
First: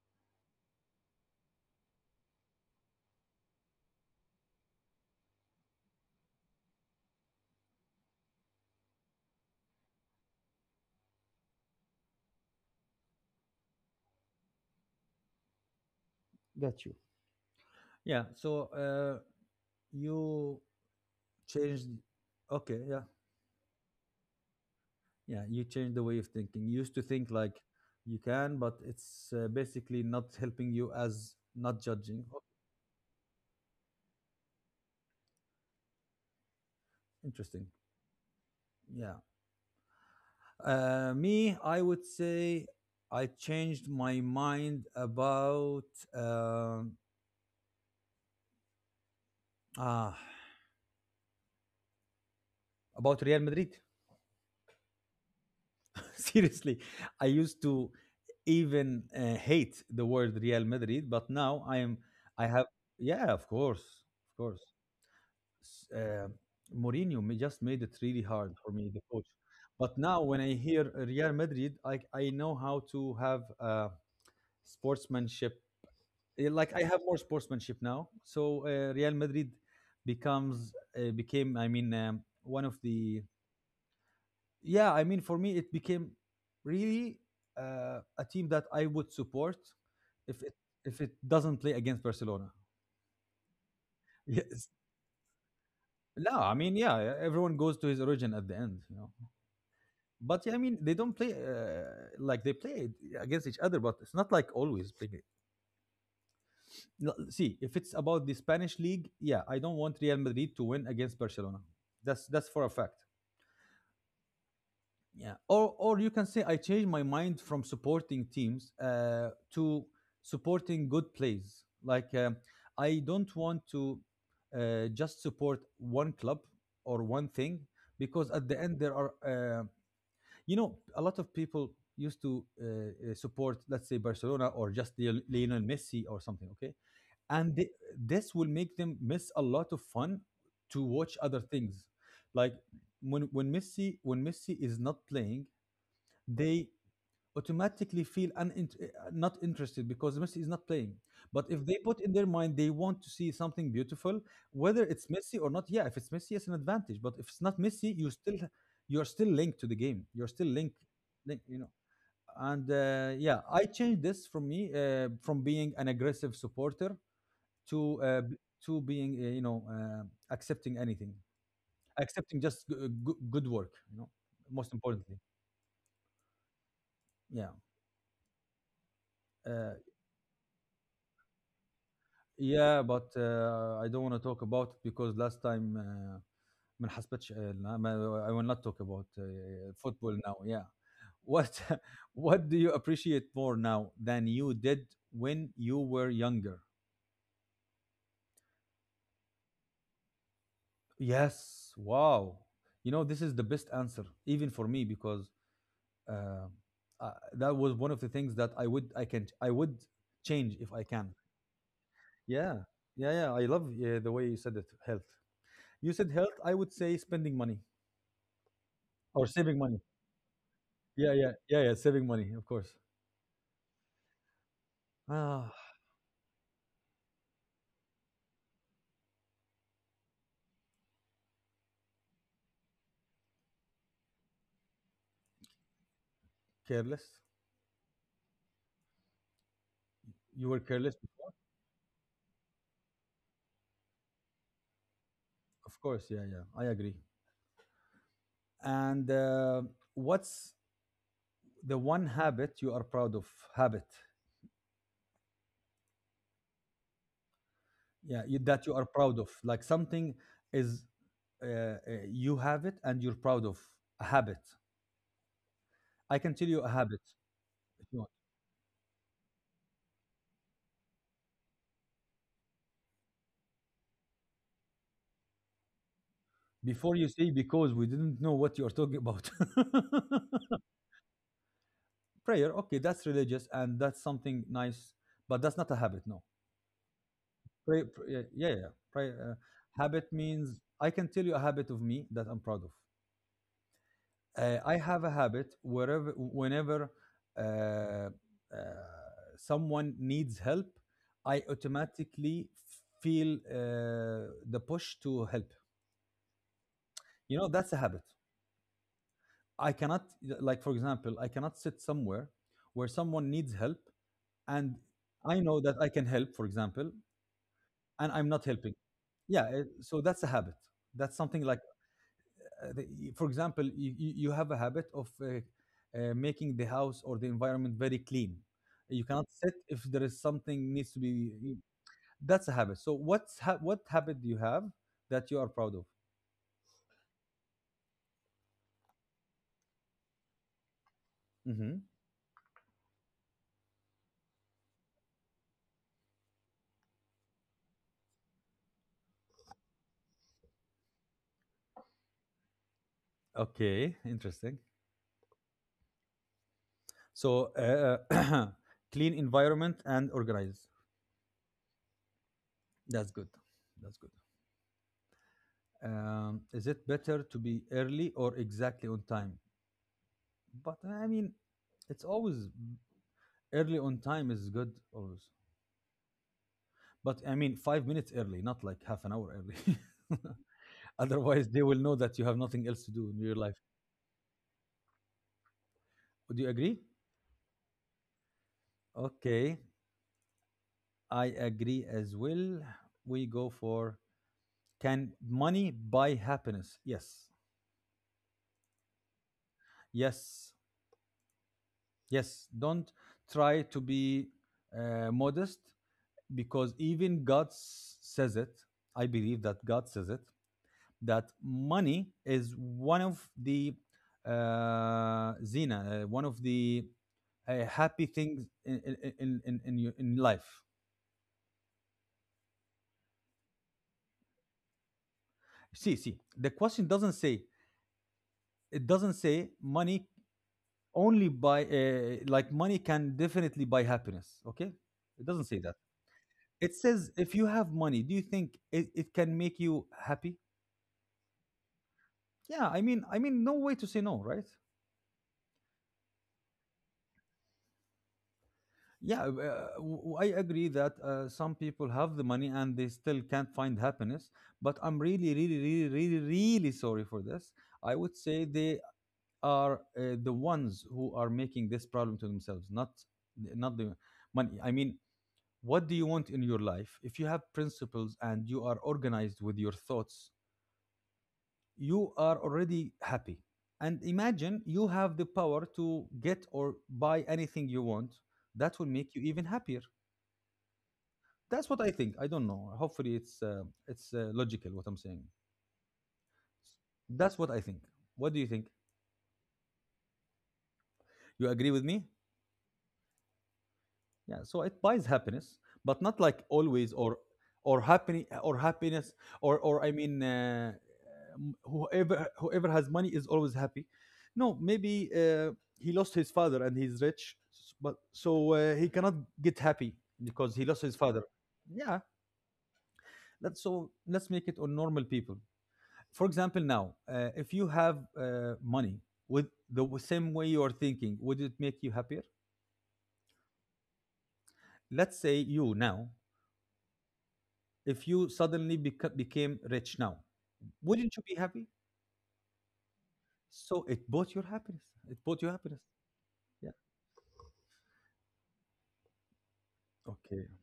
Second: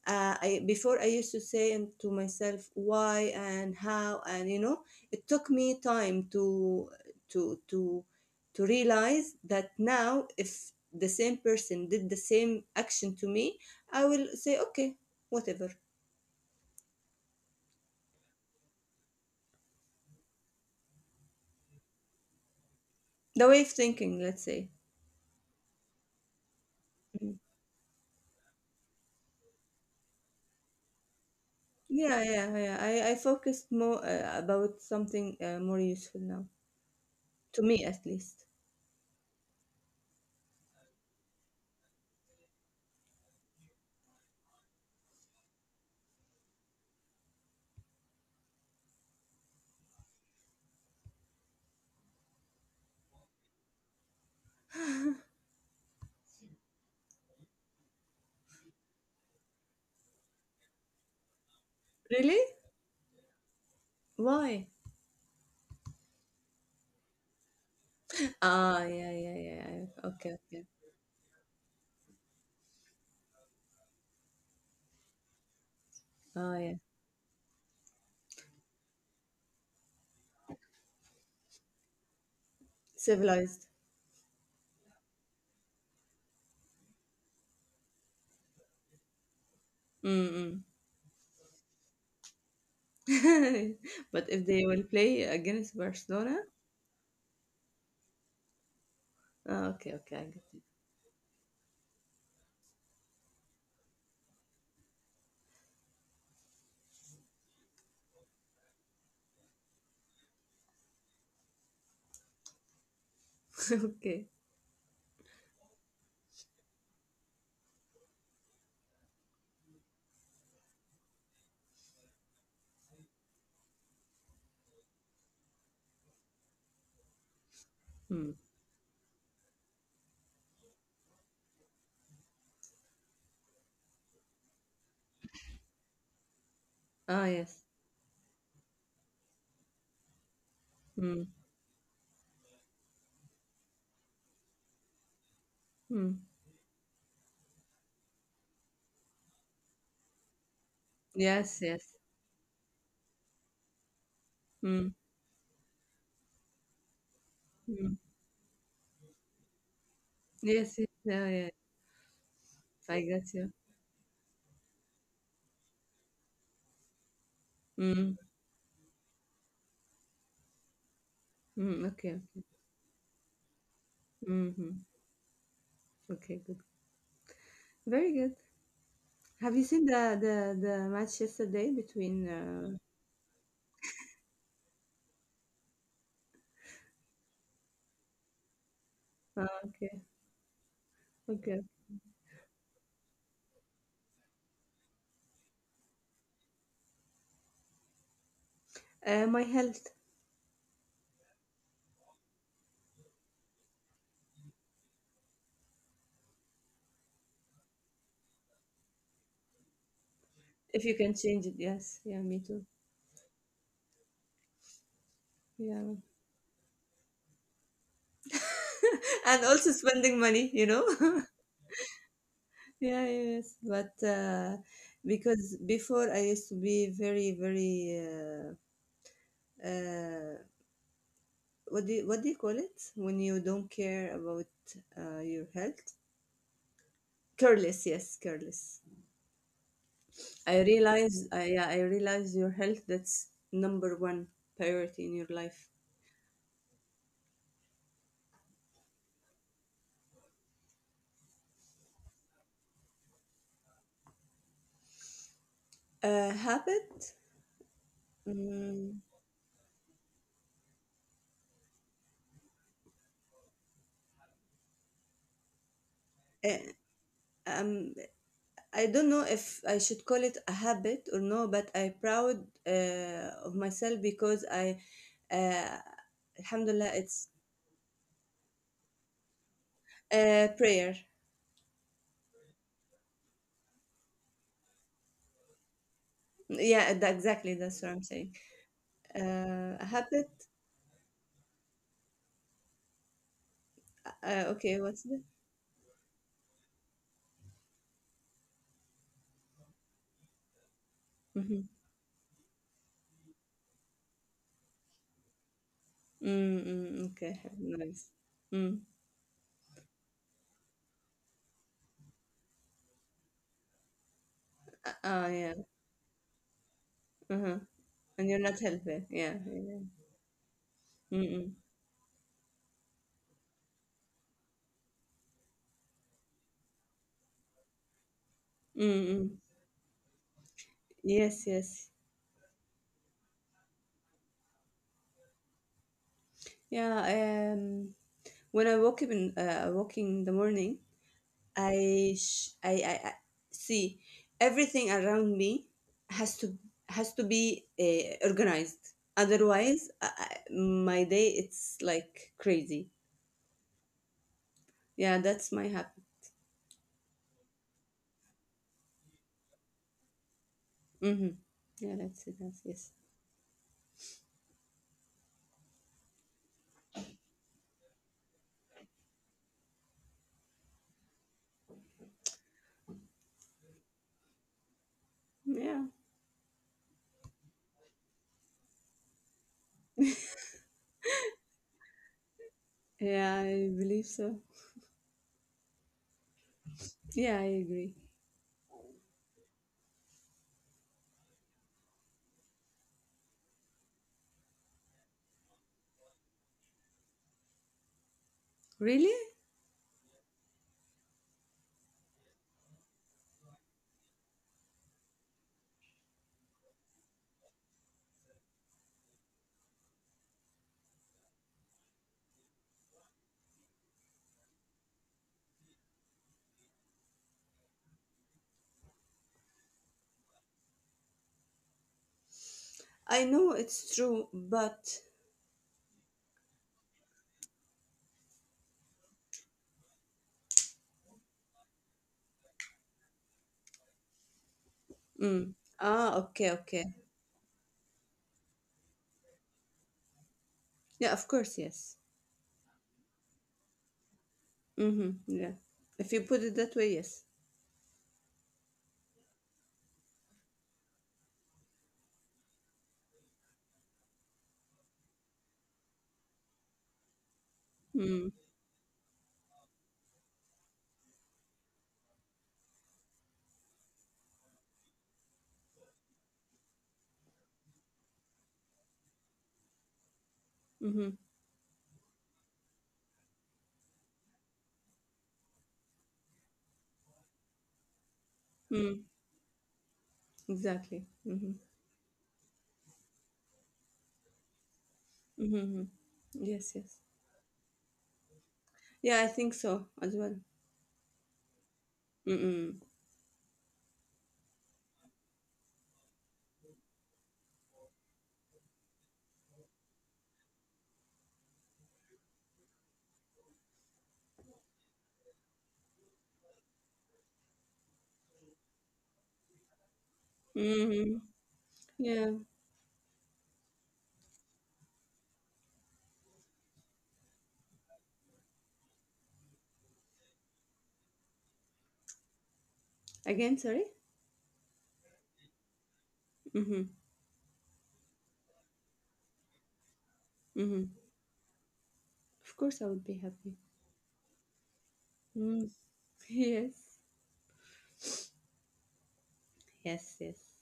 I, before I used to say and to myself why and how, and you know it took me time to to to to realize that now if the same person did the same action to me I will say okay, whatever, Got you. Yeah. So you changed. Okay. Yeah. the way of thinking, let's say. Yeah. You changed the way of thinking. You used to think Mm. like you can, but it's basically not helping you, as not Yeah, judging. Oh. yeah, yeah. I focused more about something more useful now to Interesting. me at least. Yeah. Me, I would say I changed my mind about. um ah, about Real Madrid. (laughs) Seriously, I used to even hate the word Real Madrid, but now I am. Really? I have. Yeah, of course, of course. Why? S- Uh, Mourinho just made it really hard for Ah, me, the yeah, coach. yeah, yeah, yeah. But now Okay, when I okay. hear Real Madrid, I know how to have uh, sportsmanship. Ah, Like yeah. I have more sportsmanship now. So Real Madrid becomes became. I mean, one of the. Civilized. Yeah, I mean, for me, it became really a team that I would support if it Mm, if it doesn't play against Barcelona. mm. (laughs) But if they Yes. will play against Barcelona, No, I mean, yeah, everyone goes to his origin at the end. ah, okay, okay, I get But yeah, I it. mean, they don't play, like they play against each other, but it's not like always playing. It. No. See, if it's about the Spanish league, yeah, I don't want Real Madrid to win against Barcelona. That's for a fact. (laughs) Okay. Yeah, or you can say I changed my mind from supporting teams to supporting good plays. Like, I don't want to just support one club or one thing, because Mm. at the end there are you know, a lot of people used to support, let's say, Barcelona or just Lionel Messi or something. Okay, Ah, and yes. This will make them miss a lot of fun to watch Mm, other things. Like, when Messi is not playing mm. they automatically feel not interested because Messi is not playing. But Yes, if they yes. put in their mind they want to see something beautiful, whether Mm, it's Messi or not, yeah, if it's Messi, it's an advantage. But if it's not Messi, mm. You're still linked to the game. You're still linked, Yes, yes. Yeah, yeah. link, Yeah. you know. And I got yeah, you. I changed this from me, from being an aggressive supporter to Mm, to being, accepting anything, mm. Okay, accepting okay. just good work. You know, most Mm-hmm. importantly, Okay, good. yeah. Very good. Have you Uh, seen the match yesterday between? Yeah, but I don't want to talk about it because last time ما نحسبتش I will not talk about Ah, okay, football now. Yeah. What okay. (laughs) What do you appreciate more now than you did when you were younger? My health. Yes. Wow. You know, this is the best answer even for me because uh, that was one of the things that I would change if I If you can. can change it, yes. Yeah, me Yeah. too. Yeah, yeah. I love, yeah, the way you said it, health. You Yeah. said health, I would say spending money. (laughs) Or And saving also money. spending money, you know. Yeah, (laughs) yeah, yeah, yeah. Saving money, of course. Yeah, yes, but Ah, because before I used to be very, very uh, what do you call it when you don't care about your health? Careless. Careless, yes, careless. You were I careless, realize, I Yeah, I realize your health, that's number one priority in your life. of course. Yeah, yeah. I agree. And what's the one habit you are proud of? Habit. Habit. Yeah, that you are Mm, proud of. Like something is uh, uh, you have it and you're proud of, a habit. I can tell you eh, a habit um, if you want. I don't know if I should call it a habit or no, but I'm proud of myself because I. Uh, Alhamdulillah, Before you say, it's because we didn't know what you are talking about. (laughs) Prayer. Prayer, okay, that's religious and that's something nice, but that's not a habit. No. Yeah, that, exactly. That's what I'm Yeah, saying. yeah. Yeah. A Habit habit. means I can tell you a habit of me that I'm proud of. I Okay, have what's a the? habit wherever, whenever uh, uh, someone needs help, I Mm-hmm. automatically feel the push to help. Mm-mm, okay, You know, that's a habit. nice. Mm. I cannot, like for example, I cannot sit somewhere where someone needs help, and Ah, I yeah. know that I can help, for example, Uh-huh. and And I'm you're not not helping. healthy. Yeah, Yeah, yeah. so that's a habit. That's something Mm-mm. like for example, you have a habit of making the house or the environment very clean. You cannot Mm-mm. sit if there is something needs to be. Yes, yes. That's a habit. So what habit do you have that you are proud of? Yeah. When I woke in the morning, Hmm. I, sh- I see everything around me has to has to be organized. Otherwise, my day it's like crazy. Okay, interesting. Yeah, that's my habit. So (coughs) (clears throat) clean environment and organized. Hmm. Yeah, that's it. That's yes. That's good. That's good. Is it better to be early or exactly on time? But I mean, it's always early on time is good always. Yeah, But I mean, 5 minutes early, not like half an hour early. (laughs) Otherwise, they will know that you have nothing else to do in your yeah, life. I believe so. Do you agree? Yeah, I agree. Okay, I agree as well. We go for, can money buy happiness? Yes, Really? yes, yes. Don't try to be modest because even says it. I believe that God says it, that money is one of the Zina, one of the happy things in life. I know it's true, but See, see, the question doesn't say, it doesn't say money only buy like money can definitely buy happiness. Okay, it doesn't mm. say that. Okay, It okay. says if you have money, do you think it, it can make you happy? Yeah, of course, yes. Yeah, I mean, no way to say no, right? Mm-hmm. Yeah, if you put it that way, yes. Yeah, I agree that some people have the money and they still can't find happiness. But I'm really, really, really, really, really sorry for this. I would Mm-hmm. say they are the ones who are making this problem to themselves, not not the money. I mean, what do you want in your life? If you have principles and you are organized with your thoughts, Mm-hmm. you are already happy. And imagine you have the power to get or buy anything you want. That will Mm. make you even happier. Exactly. Mhm. That's what I think. I don't know. Hopefully, it's logical what I'm saying. Mhm. Yes, yes. That's what I think. What do you think? Yeah, I think so as well. You agree with me? Mm-mm. Yeah. So it buys happiness, but not like always or happy or happiness or I mean, whoever has money is always happy. No, maybe he lost his father and he's rich, but so he cannot get happy because he lost his father. Mhm. Yeah. Yeah. Let's make it on normal people. For example now if you have money with the same way you are thinking, would it make you happier? Again, sorry? Let's say you now, Mhm. if you suddenly became rich now, Mhm. wouldn't you be happy? Of course I would be happy. So it bought your happiness, it bought your Mm. happiness. (laughs) Yeah. Yes. Yes, Okay. yes.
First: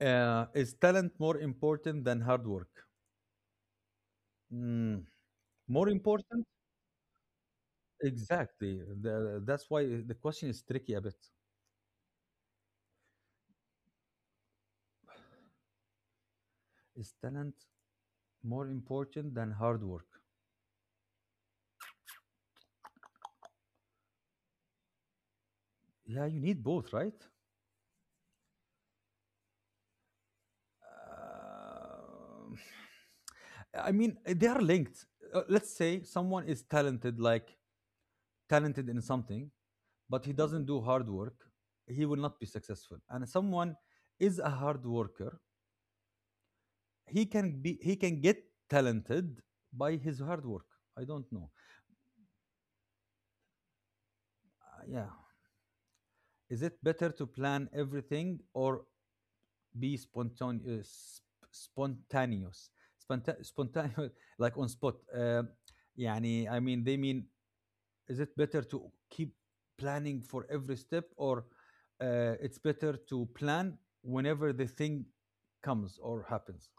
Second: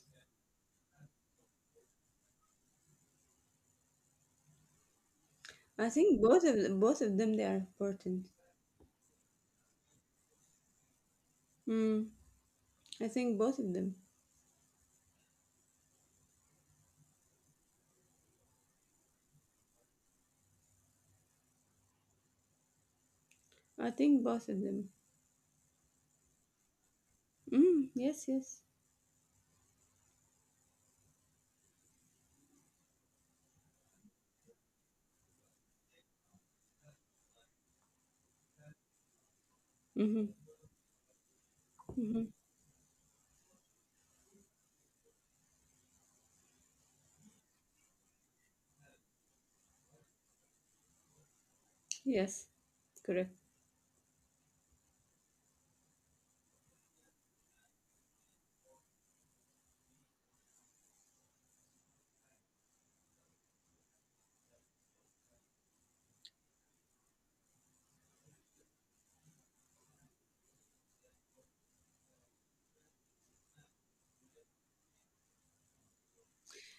Is talent more important than hard work? Mm, more I think both important, of them, both of them they are important. exactly, that's why the question is tricky a bit. Mm. I think both of them. Is talent more important than hard work? I think both of them. Yeah, you need both, right? Mm. Yes, yes. Um, I mean, they are linked. Let's say someone is talented, like talented in something, but he Mhm. doesn't do hard work, he will Mhm. not be successful. And someone is a hard worker, he can be, he can get talented by his hard work. I don't know. Yes, correct. Yeah, is it better to plan everything or be spontaneous? Spontaneous. Spontaneous, (laughs) like on spot. يعني I mean they mean, is it better to keep planning for every step or it's better to plan whenever the thing comes or happens?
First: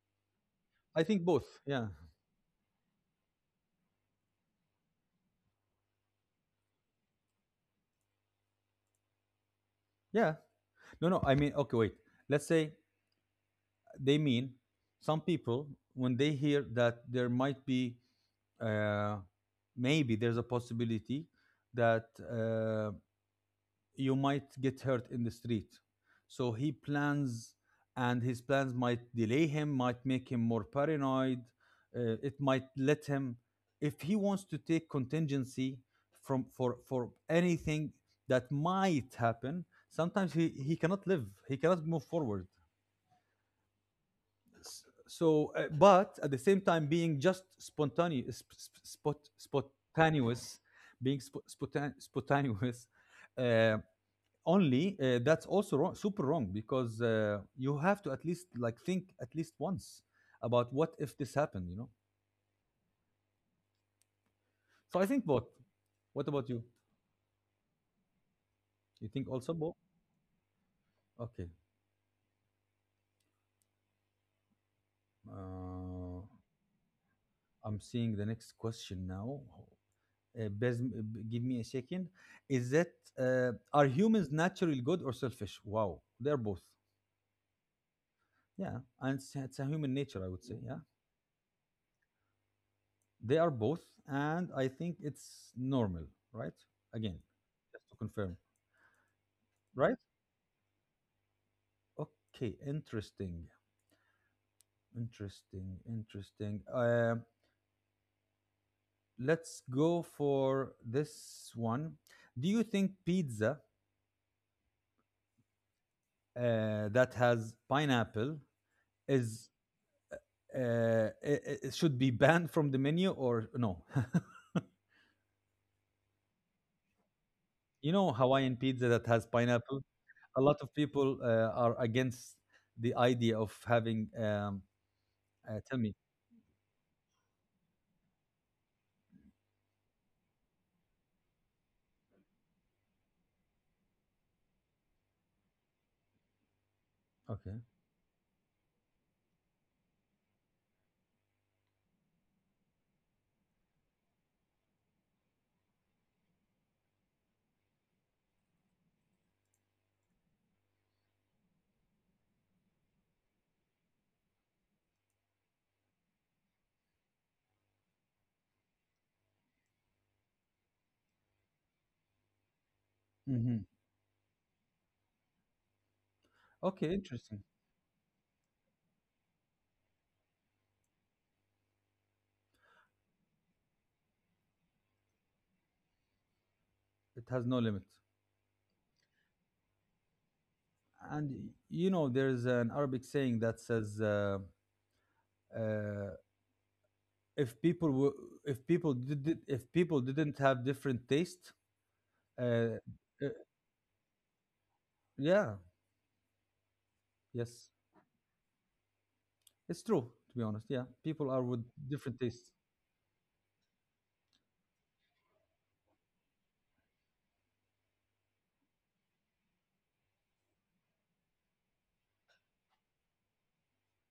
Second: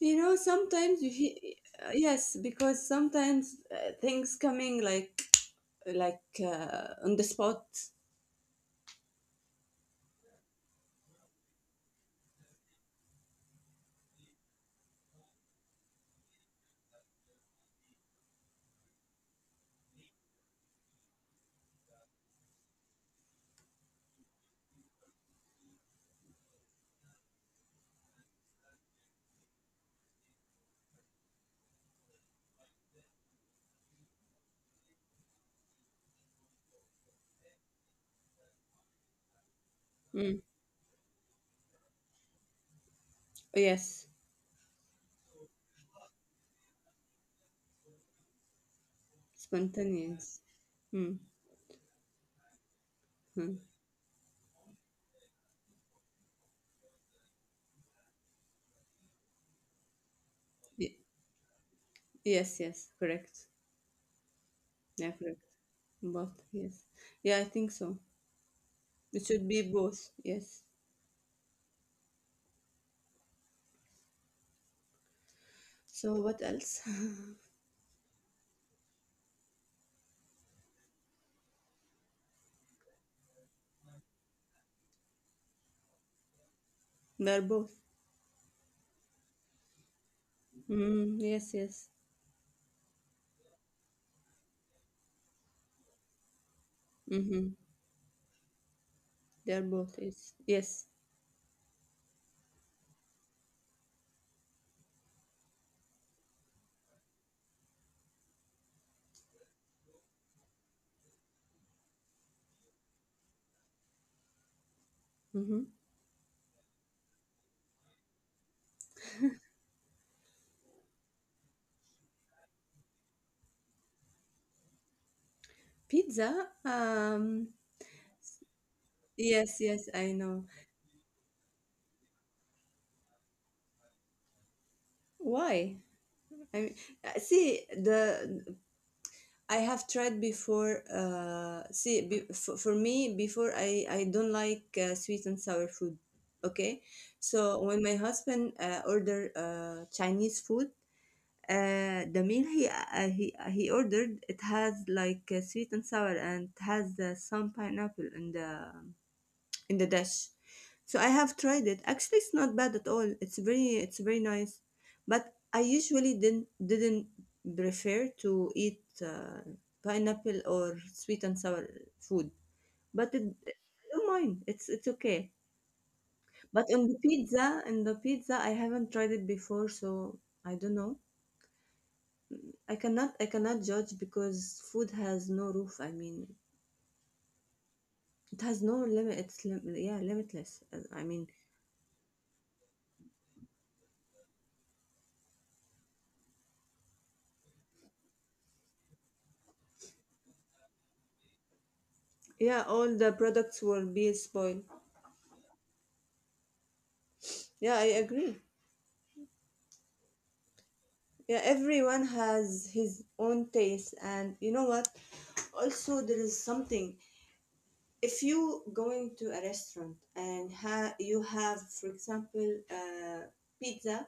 You know, sometimes I think both, yeah. Yes, because sometimes things coming like on the spot. Yeah, no, I mean, okay, wait, let's say they mean, some people when they hear that there might be uh, maybe there's a possibility that uh, you might get hurt in the street. So he plans, and his plans might delay him, might make him more paranoid. It might let him, if he wants to take contingency from for anything that might happen. Sometimes Mm. He cannot live. He cannot move forward. Yes, So, but at the same time, being just spontaneous, spontaneous. spontaneous, Mm. being spontaneous, Mm. um, only that's also wrong, super wrong because you have to at least like think at least once about what Y- if this happened, you know. yes, yes, correct. So I Yeah, think correct. both. What Both, about you? yes. Yeah, I think so. You It think should also be both? both, yes. Okay. So uh, what else? I'm seeing the next question now. Give me a second. Is that are humans naturally good or selfish? Wow, they're both. (laughs) They're both. Yeah, and it's a human nature, I would say. Yeah, Mm, yes, yes. they are both, and I think it's normal, right? Again, Mm-hmm. just to confirm, They're right? both, yes. Yes. Okay, interesting, interesting, interesting. Let's go for this one. Do you think pizza Mm-hmm. That has pineapple is it should be banned from the menu or no? (laughs) Pizza? You know, Hawaiian pizza that has Yes, pineapple. yes, I A know. lot of people are against the idea of having. Why? Tell me. I mean, see, the I have tried before. See, for me, before I don't like sweet and sour food. Okay, Okay. so when my husband order Chinese food, the meal he ordered it has like sweet and sour and it has some pineapple in the dish. So I have tried it. Actually, it's not bad at all. It's very nice, but I usually didn't prefer to eat pineapple or sweet and sour food. But Hmm. I don't mind. It's okay. But on Okay, the interesting. pizza, I haven't tried it before, so I don't know. I cannot judge because food has no roof. I mean, It has no limit. it has no limit. Yeah, limitless. I And mean, you know, there's an Arabic saying that says, uh, "If people if people didn't have different taste, yeah, uh, all the uh, products will be spoiled. yeah, yes, Yeah, I agree. it's true. To be honest, yeah, people are Yeah, with everyone different tastes. has his own taste, and you know what? Also, there is something. If you going to a restaurant and you have, for example, pizza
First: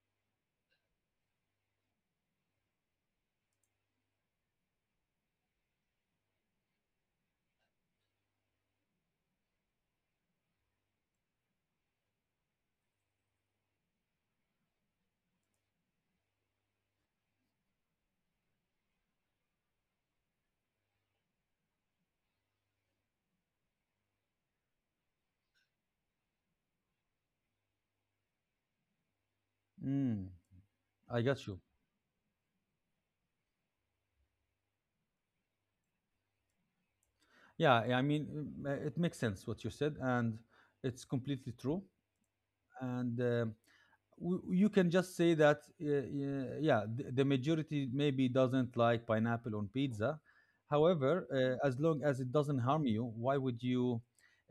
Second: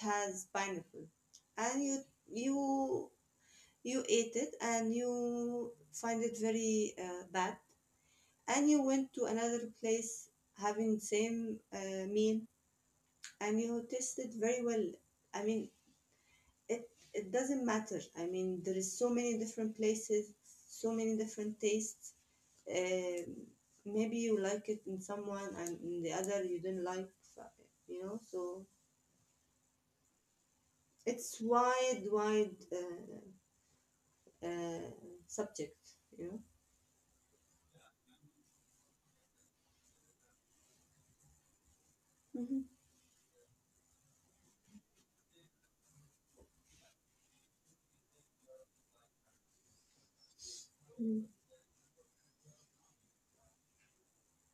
that has pineapple, and you you ate it and you find it very bad, and you went to another place having same meal and you tasted very well. I mean, it doesn't matter. I mean, there is so many different places, so many different tastes. um, Maybe you like it in someone and in the other you didn't like, you know. So Mm, I it's got you. wide, wide uh, subject you know Yeah, I mean, mm, it makes sense what you said, and it's completely true. hmm. And you can just say that yeah the majority maybe doesn't like pineapple on pizza, however Hmm. As long as it doesn't harm you, why would you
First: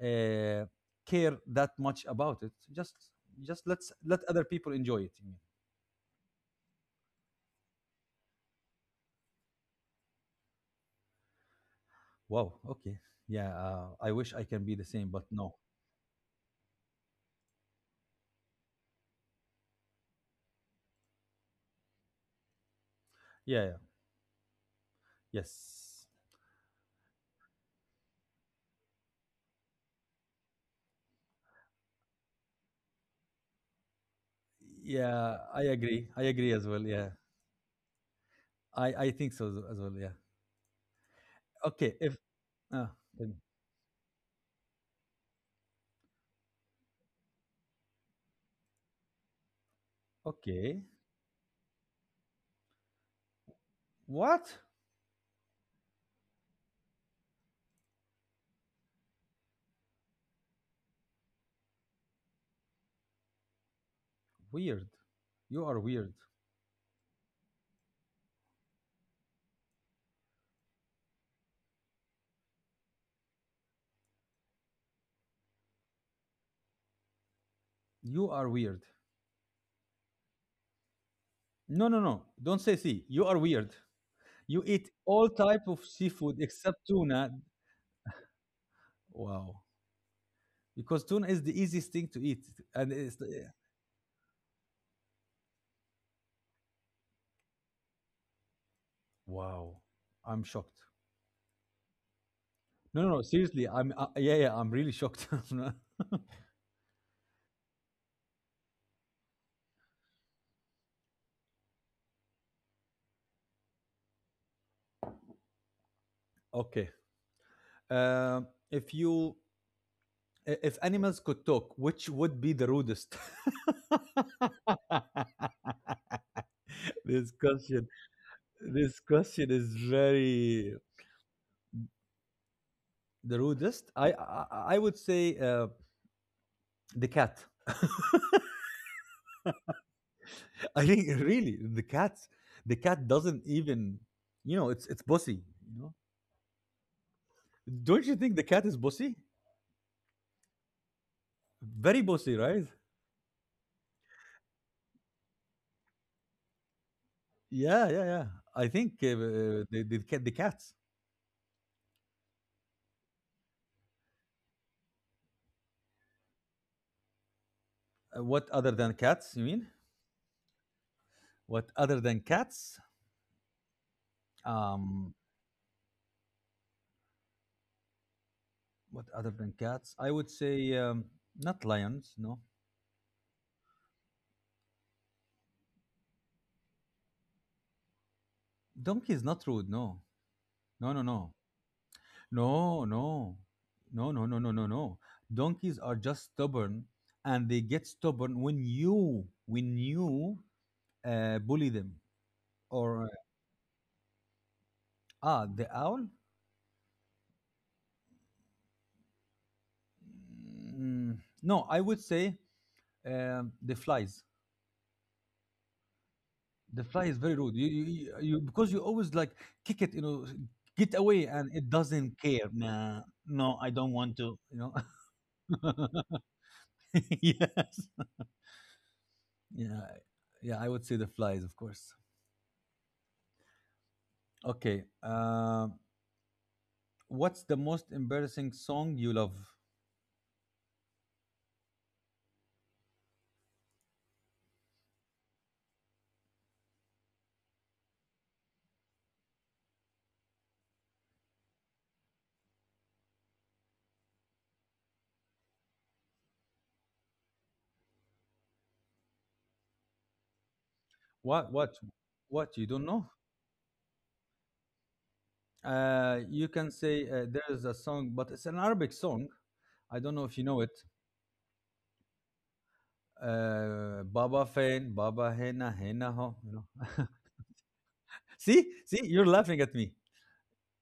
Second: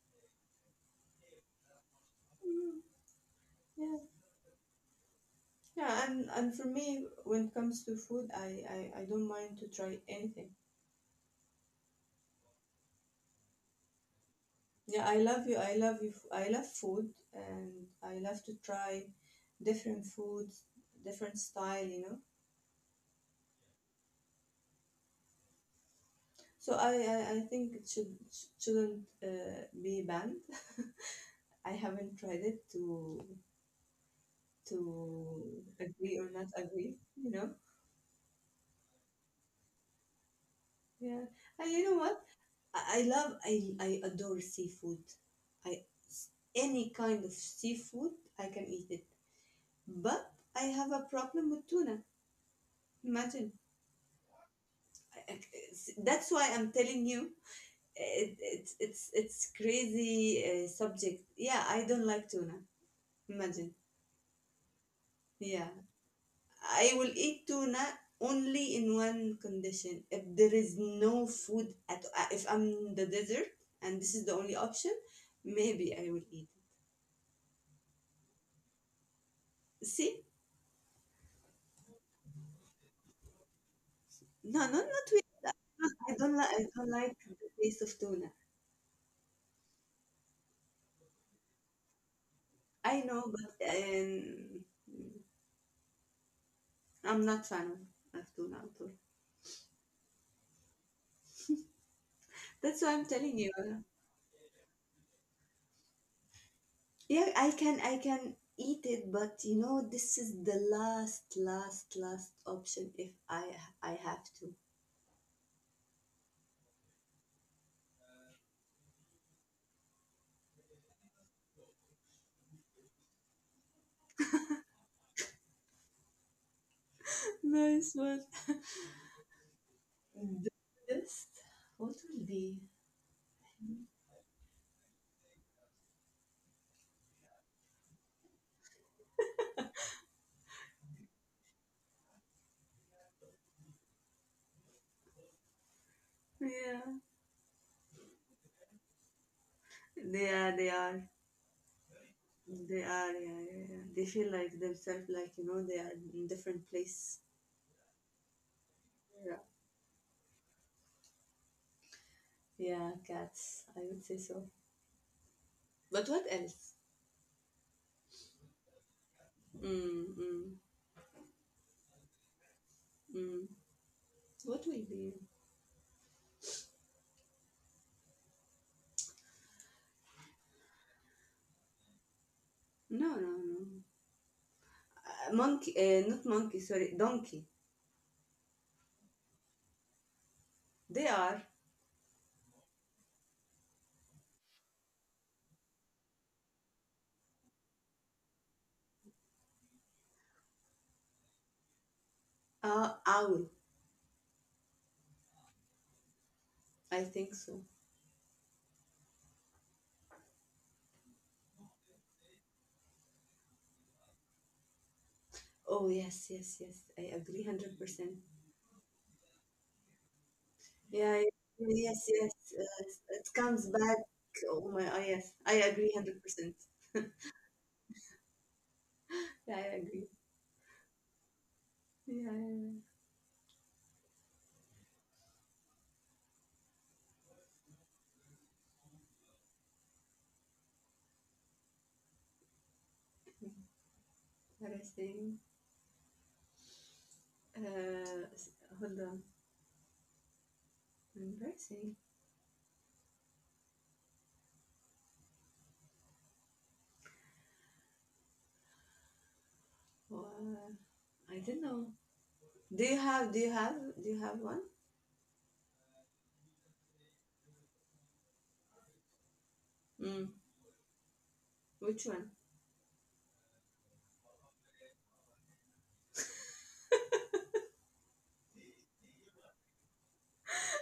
uh, care that much about it? Mm. Just let's Yeah, let other people enjoy it, you mean. yeah, and for me when it comes to food, I don't mind to try anything. Wow, okay. Yeah, I wish I can be the Yeah, same, I but love no. you. I love you. I love food and I love to try different foods, different style. Yeah, yeah. Yes. So I think it shouldn't be banned. (laughs) I haven't tried it to Yeah, to I agree, agree I or not agree as well, agree, yeah. you know. I think so as well, yeah. Yeah. And you Okay. know if what? uh, I, I love then- I, I adore seafood. I Any kind of seafood I can eat it. But I Okay. have a problem with tuna. Imagine. What? That's why I'm telling you it, it's crazy subject. Yeah, I don't like tuna. Imagine. Weird. You Yeah, are weird. I will eat tuna only in one condition if there is no food at if I'm in the desert and this is the only option, maybe I will eat. You are weird. See? No, no, no. Don't say sea. You are weird. No, You no, eat not really. all type of I don't seafood like I except don't like tuna. the taste of tuna. Wow. Because tuna is the easiest thing to eat, and I it's know, the, but I'm not fan of tuna at all. wow. I'm shocked. That's why No, I'm no, no. telling you. Seriously, uh, I'm. Yeah, yeah. I'm really shocked. (laughs) I'm not- Yeah, I can eat it, but you know this is the last option if I have to. okay. Um, if you, if animals could talk, which would be the rudest? (laughs) This (laughs) question. Nice one. This question is The very, best. What will be? the rudest? I would say the cat. (laughs) I think really the cat. The cat doesn't even, you know, it's bossy. You know, Yeah, don't you think the cat is bossy? they are. They are. Very bossy, right? They are. Yeah, yeah, yeah. They feel like themselves. Like you know, they are in different place. Yeah, yeah, yeah. I think Yeah. The cats. Yeah, cats. I would say so. But what else? What other than cats? You mean Mm, mm, what other than cats? mm. What will be? Um, what other than cats? I would say not lions. No, No, no, no. Monkey. Not monkey. Sorry, donkey. donkey is not rude. No, no, no, They no. are. No, no, no, no, no, no, no, no. Donkeys are just stubborn, and they get stubborn when you bully them. Or Owl. The owl. I think so. Mm, no, I would say the flies. Oh, yes, yes, yes. The fly I is very agree rude. Hundred percent. Because you always like kick it. You know, get Yeah, away, I- and it yes, doesn't yes. care. Nah, It no, comes I don't back. want to. You Oh know. my, oh, yes. I agree 100%. (laughs) Yes. Yeah, I Yeah, agree. yeah. I would say the flies, of course. Yeah, yeah. Okay. Um, what's the most embarrassing song you love? what I Uh, s- Hold on. Embarrassing. Uh, I What? don't What? know. What you Do don't you know? have? Do you have? Do you have one? You can say there is a song, but it's an Arabic song. I don't know Mm. if you know it. Which one? Baba Fein, Baba Hena Hena Ho. You know. (laughs) See, see, you're laughing at me,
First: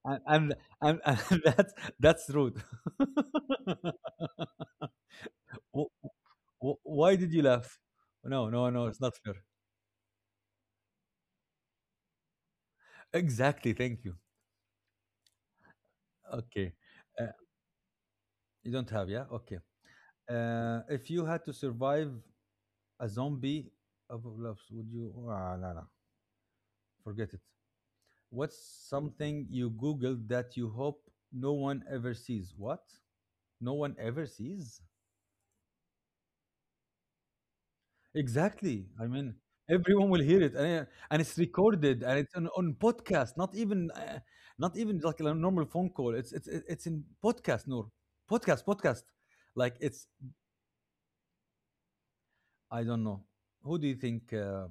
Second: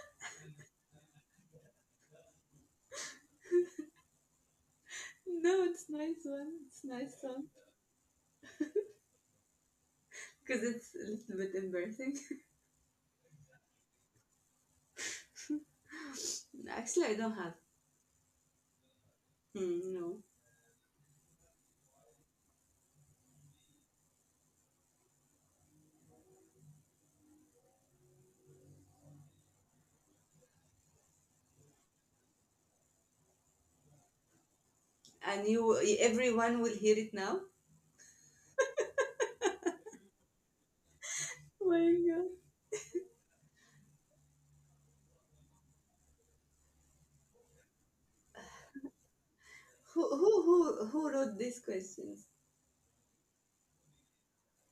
and and, and, and (laughs) that's rude. (laughs) No, it's Wh- nice one. It's Why nice did you one. laugh? No, no, no, it's not fair. Cause it's a little bit embarrassing. Exactly. Thank you. (laughs) Okay. Actually, I Uh, don't have. you don't have, yeah? Okay. Hmm, no. If you had to survive a zombie apocalypse, would you? Ah, no, no, forget it. What's something you googled that you hope no one ever sees? What? No one ever sees? And you, everyone will hear it now. Exactly. I mean, everyone will hear it, and it's Oh my recorded, and god. it's on podcast. Not even, not even like a normal phone call. It's it's in podcast, Noor. Podcast, podcast. Like Who, it's. who, who, who wrote these questions? I don't know. Who do you think?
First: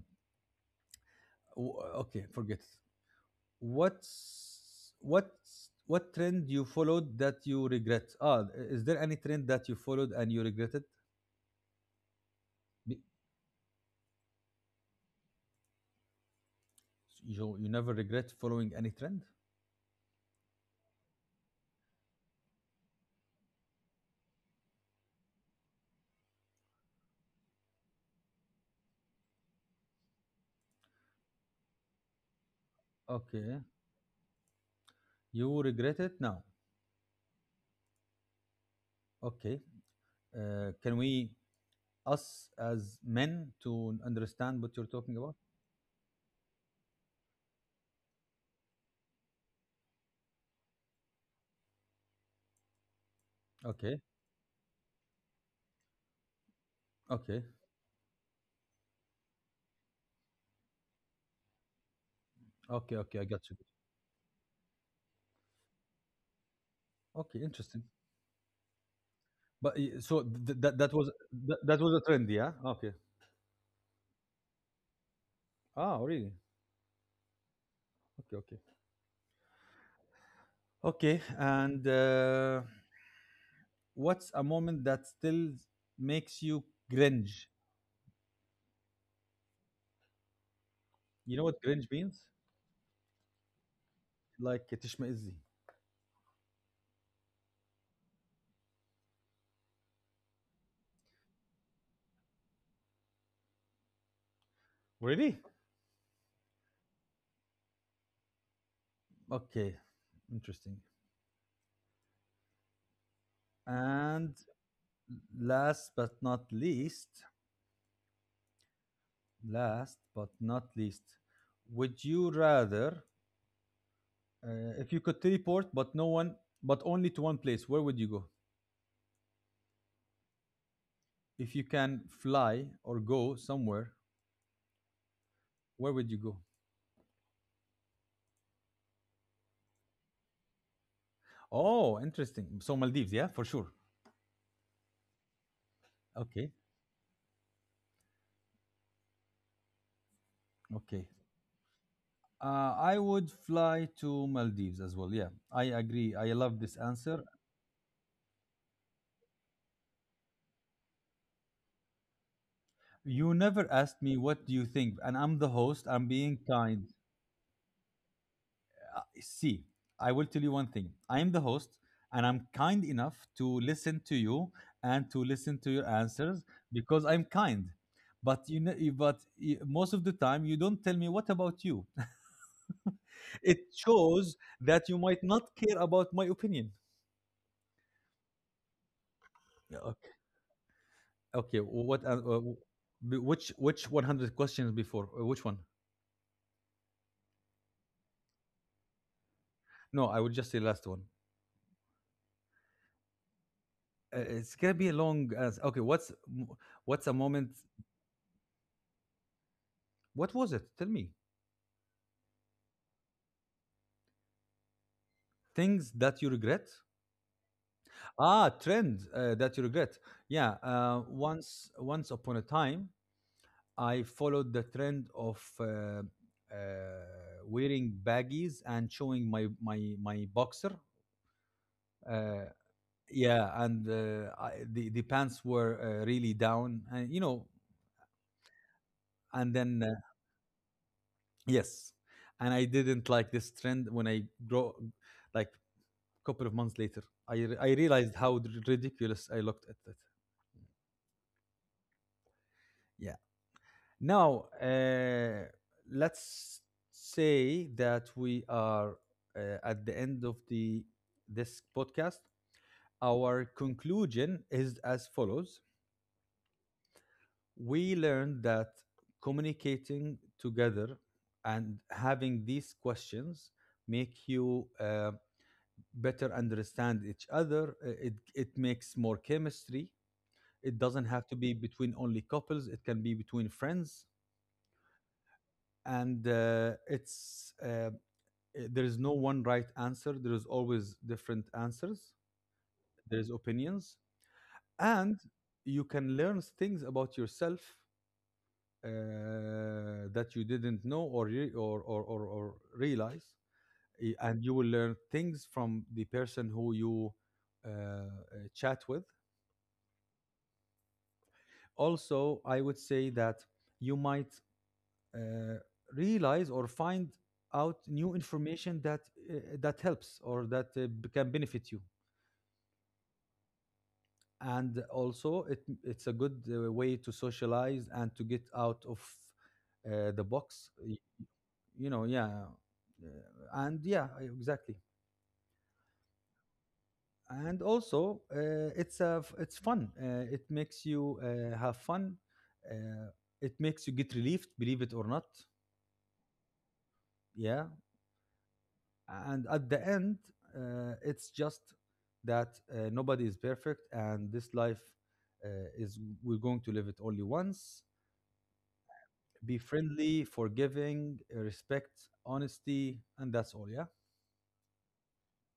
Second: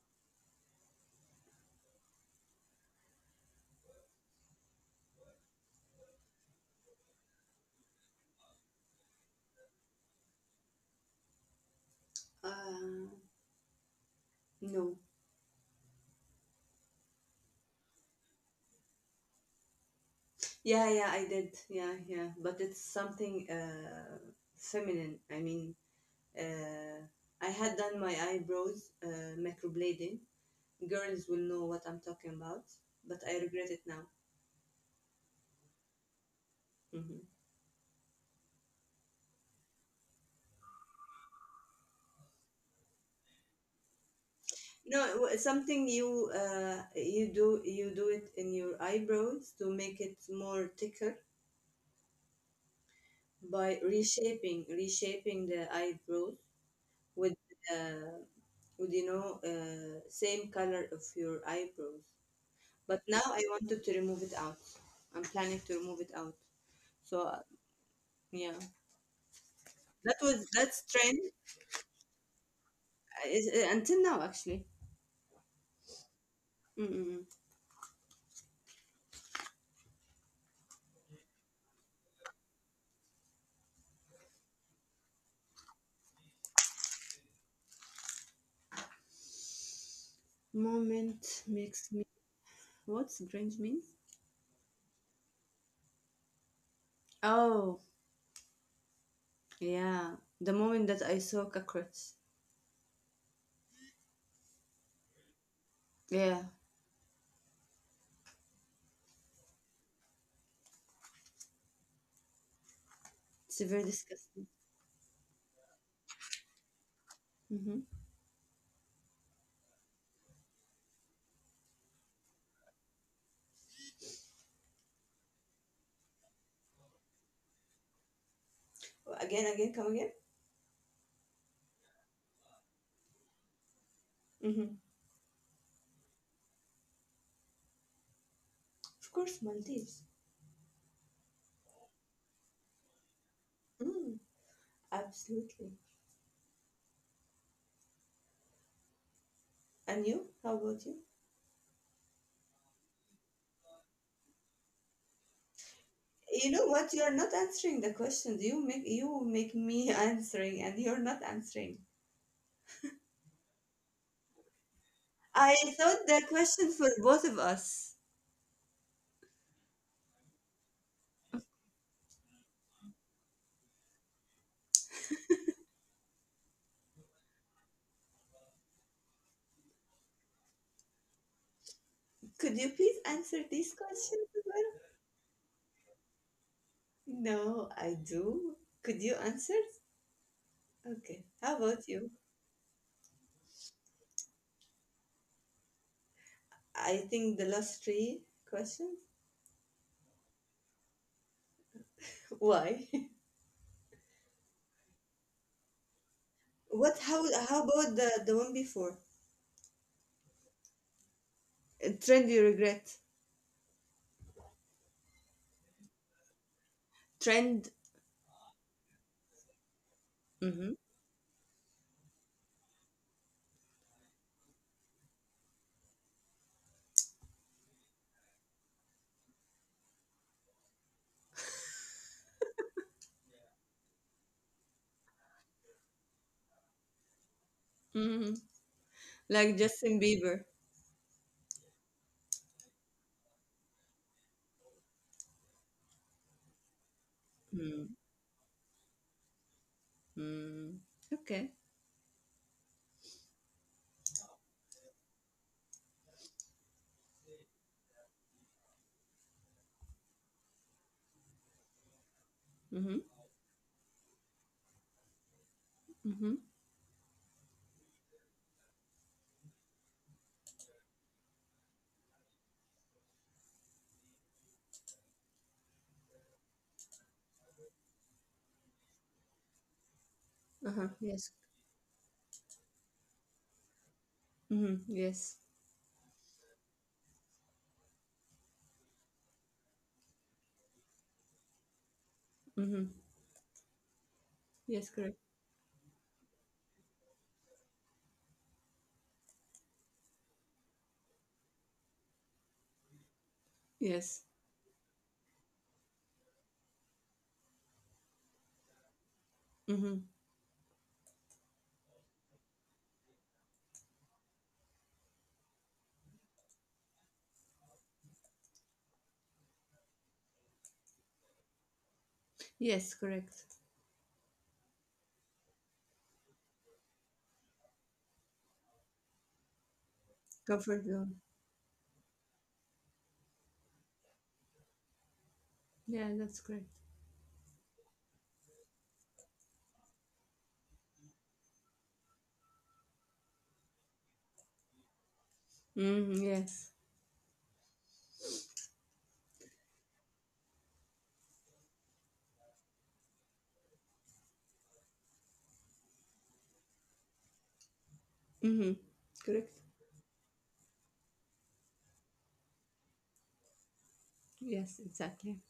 w- okay, forget it. What what trend you followed that you regret? Ah, is there any trend that you followed and you regretted? Be- Uh, no. you, you never regret following any trend? Yeah, yeah, I did. Yeah, yeah. But it's something feminine. I mean, uh, I had done my eyebrows microblading. Girls will know what I'm talking about, but I Okay, regret it now. you regret it now? Hmm. Okay. Uh, can we us as men to understand what you're No, talking about? Something you do it in your eyebrows to make it more thicker by Okay, reshaping the eyebrows with okay. uh, same color of your eyebrows. Okay, But okay, I now got I you. wanted to remove it out. I'm planning to remove it out. Okay, So interesting. yeah. But that that was that was, that's trend. that, that was a trend, yeah, okay. Until now, actually. Ah, really? Mm-mm. Okay, okay. Okay, and what's a moment that still makes you cringe? You know what Moment cringe makes me. means? What's cringe means? Like تشمئزي. Oh, yeah, the moment that I saw cockroach. Really? Yeah, Okay, interesting. it's very And disgusting. last but not least, Mm-hmm. last but not least, would you rather, if you could teleport, but no one, but only to one place, where would you go? Again, come again? If you can fly or go somewhere, Mm-hmm. where would you go? Of course, Maldives. Oh, interesting. So Maldives, yeah, for sure. Mm, absolutely. Okay, And you? How okay. about you? I would fly to Maldives as well. Yeah, I agree. I love this You know answer. what? You are not answering the questions. You make me (laughs) answering, and you're not answering. You never asked me what do you think, and I'm the host. I I'm being thought the kind. question for both of us. See, I will tell you one thing. I'm the host, and I'm kind enough to listen to you and to listen to your answers because I'm kind. But you know, but most of the time, you don't tell me what about you. Could you (laughs) please It answer these shows questions that you as well? might not care about my opinion. No, I do. Could you Yeah, answer? okay. Okay, Okay. what How uh, uh, about you? wh- which 100 questions before. Which one? I think the last three questions. No, I would just say last one. Why? (laughs) It's gonna be a long as okay. What's a moment? What? How? How about the one before? What was it? Tell me A trend you regret? things that you regret. Trend? Ah, trend that you regret. Yeah. Mm-hmm. Once upon a time, I followed the trend of wearing baggies and showing my boxer. Uh, yeah and the pants were really down, and you know, Mm-hmm. and Like then Justin Bieber. yes. And I didn't like this trend. When I grow, like, a couple of months later, I Mm, realized how ridiculous I looked at it. mm. Okay. Yeah. Now, let's say that we are at the end of the this podcast, Mm-hmm. our conclusion is as follows. Mm-hmm. We learned that communicating together and having these questions make you better understand each other. It makes more chemistry. It Uh-huh. doesn't have to Yes. be between only couples, it can be between friends. Mm-hmm. Yes. And there is no one right answer, there is always different answers, Mm-hmm. there is opinions. Yes, And correct. you can learn things about yourself, that you didn't know or, re- or realize. Yes. And you will learn things from the person who you uh, uh, chat with. Mm-hmm. Also, I would say that you might uh, realize or find out new information that uh, that helps or that can benefit you. Yes, correct. And also it's a good way to socialize and to get out of the box, Comfort zone. you know. Yeah, and yeah, exactly. Yeah, that's correct. And also it's a it's fun, it makes you have fun. Uh, it makes you get relieved, believe it or not. Mm-hmm. Yes. Yeah. And at the end, it's just that, nobody is perfect, and this life uh, is we're going to live it only once. Mm-hmm. Be Correct. friendly, forgiving, respect, honesty, and that's all. Yeah. Yes, exactly.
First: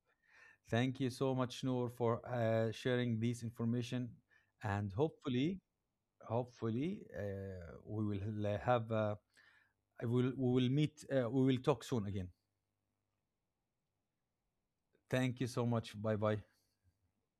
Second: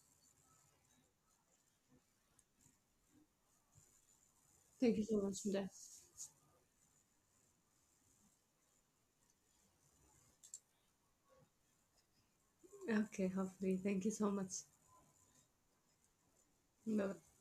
Thank you so much, Noor, for sharing this information, and Thank you so much for hopefully, that. hopefully, we will have. I will. We will meet. We will talk soon again. Okay, hopefully. Thank you so much. Thank you so much. Bye bye. Bye.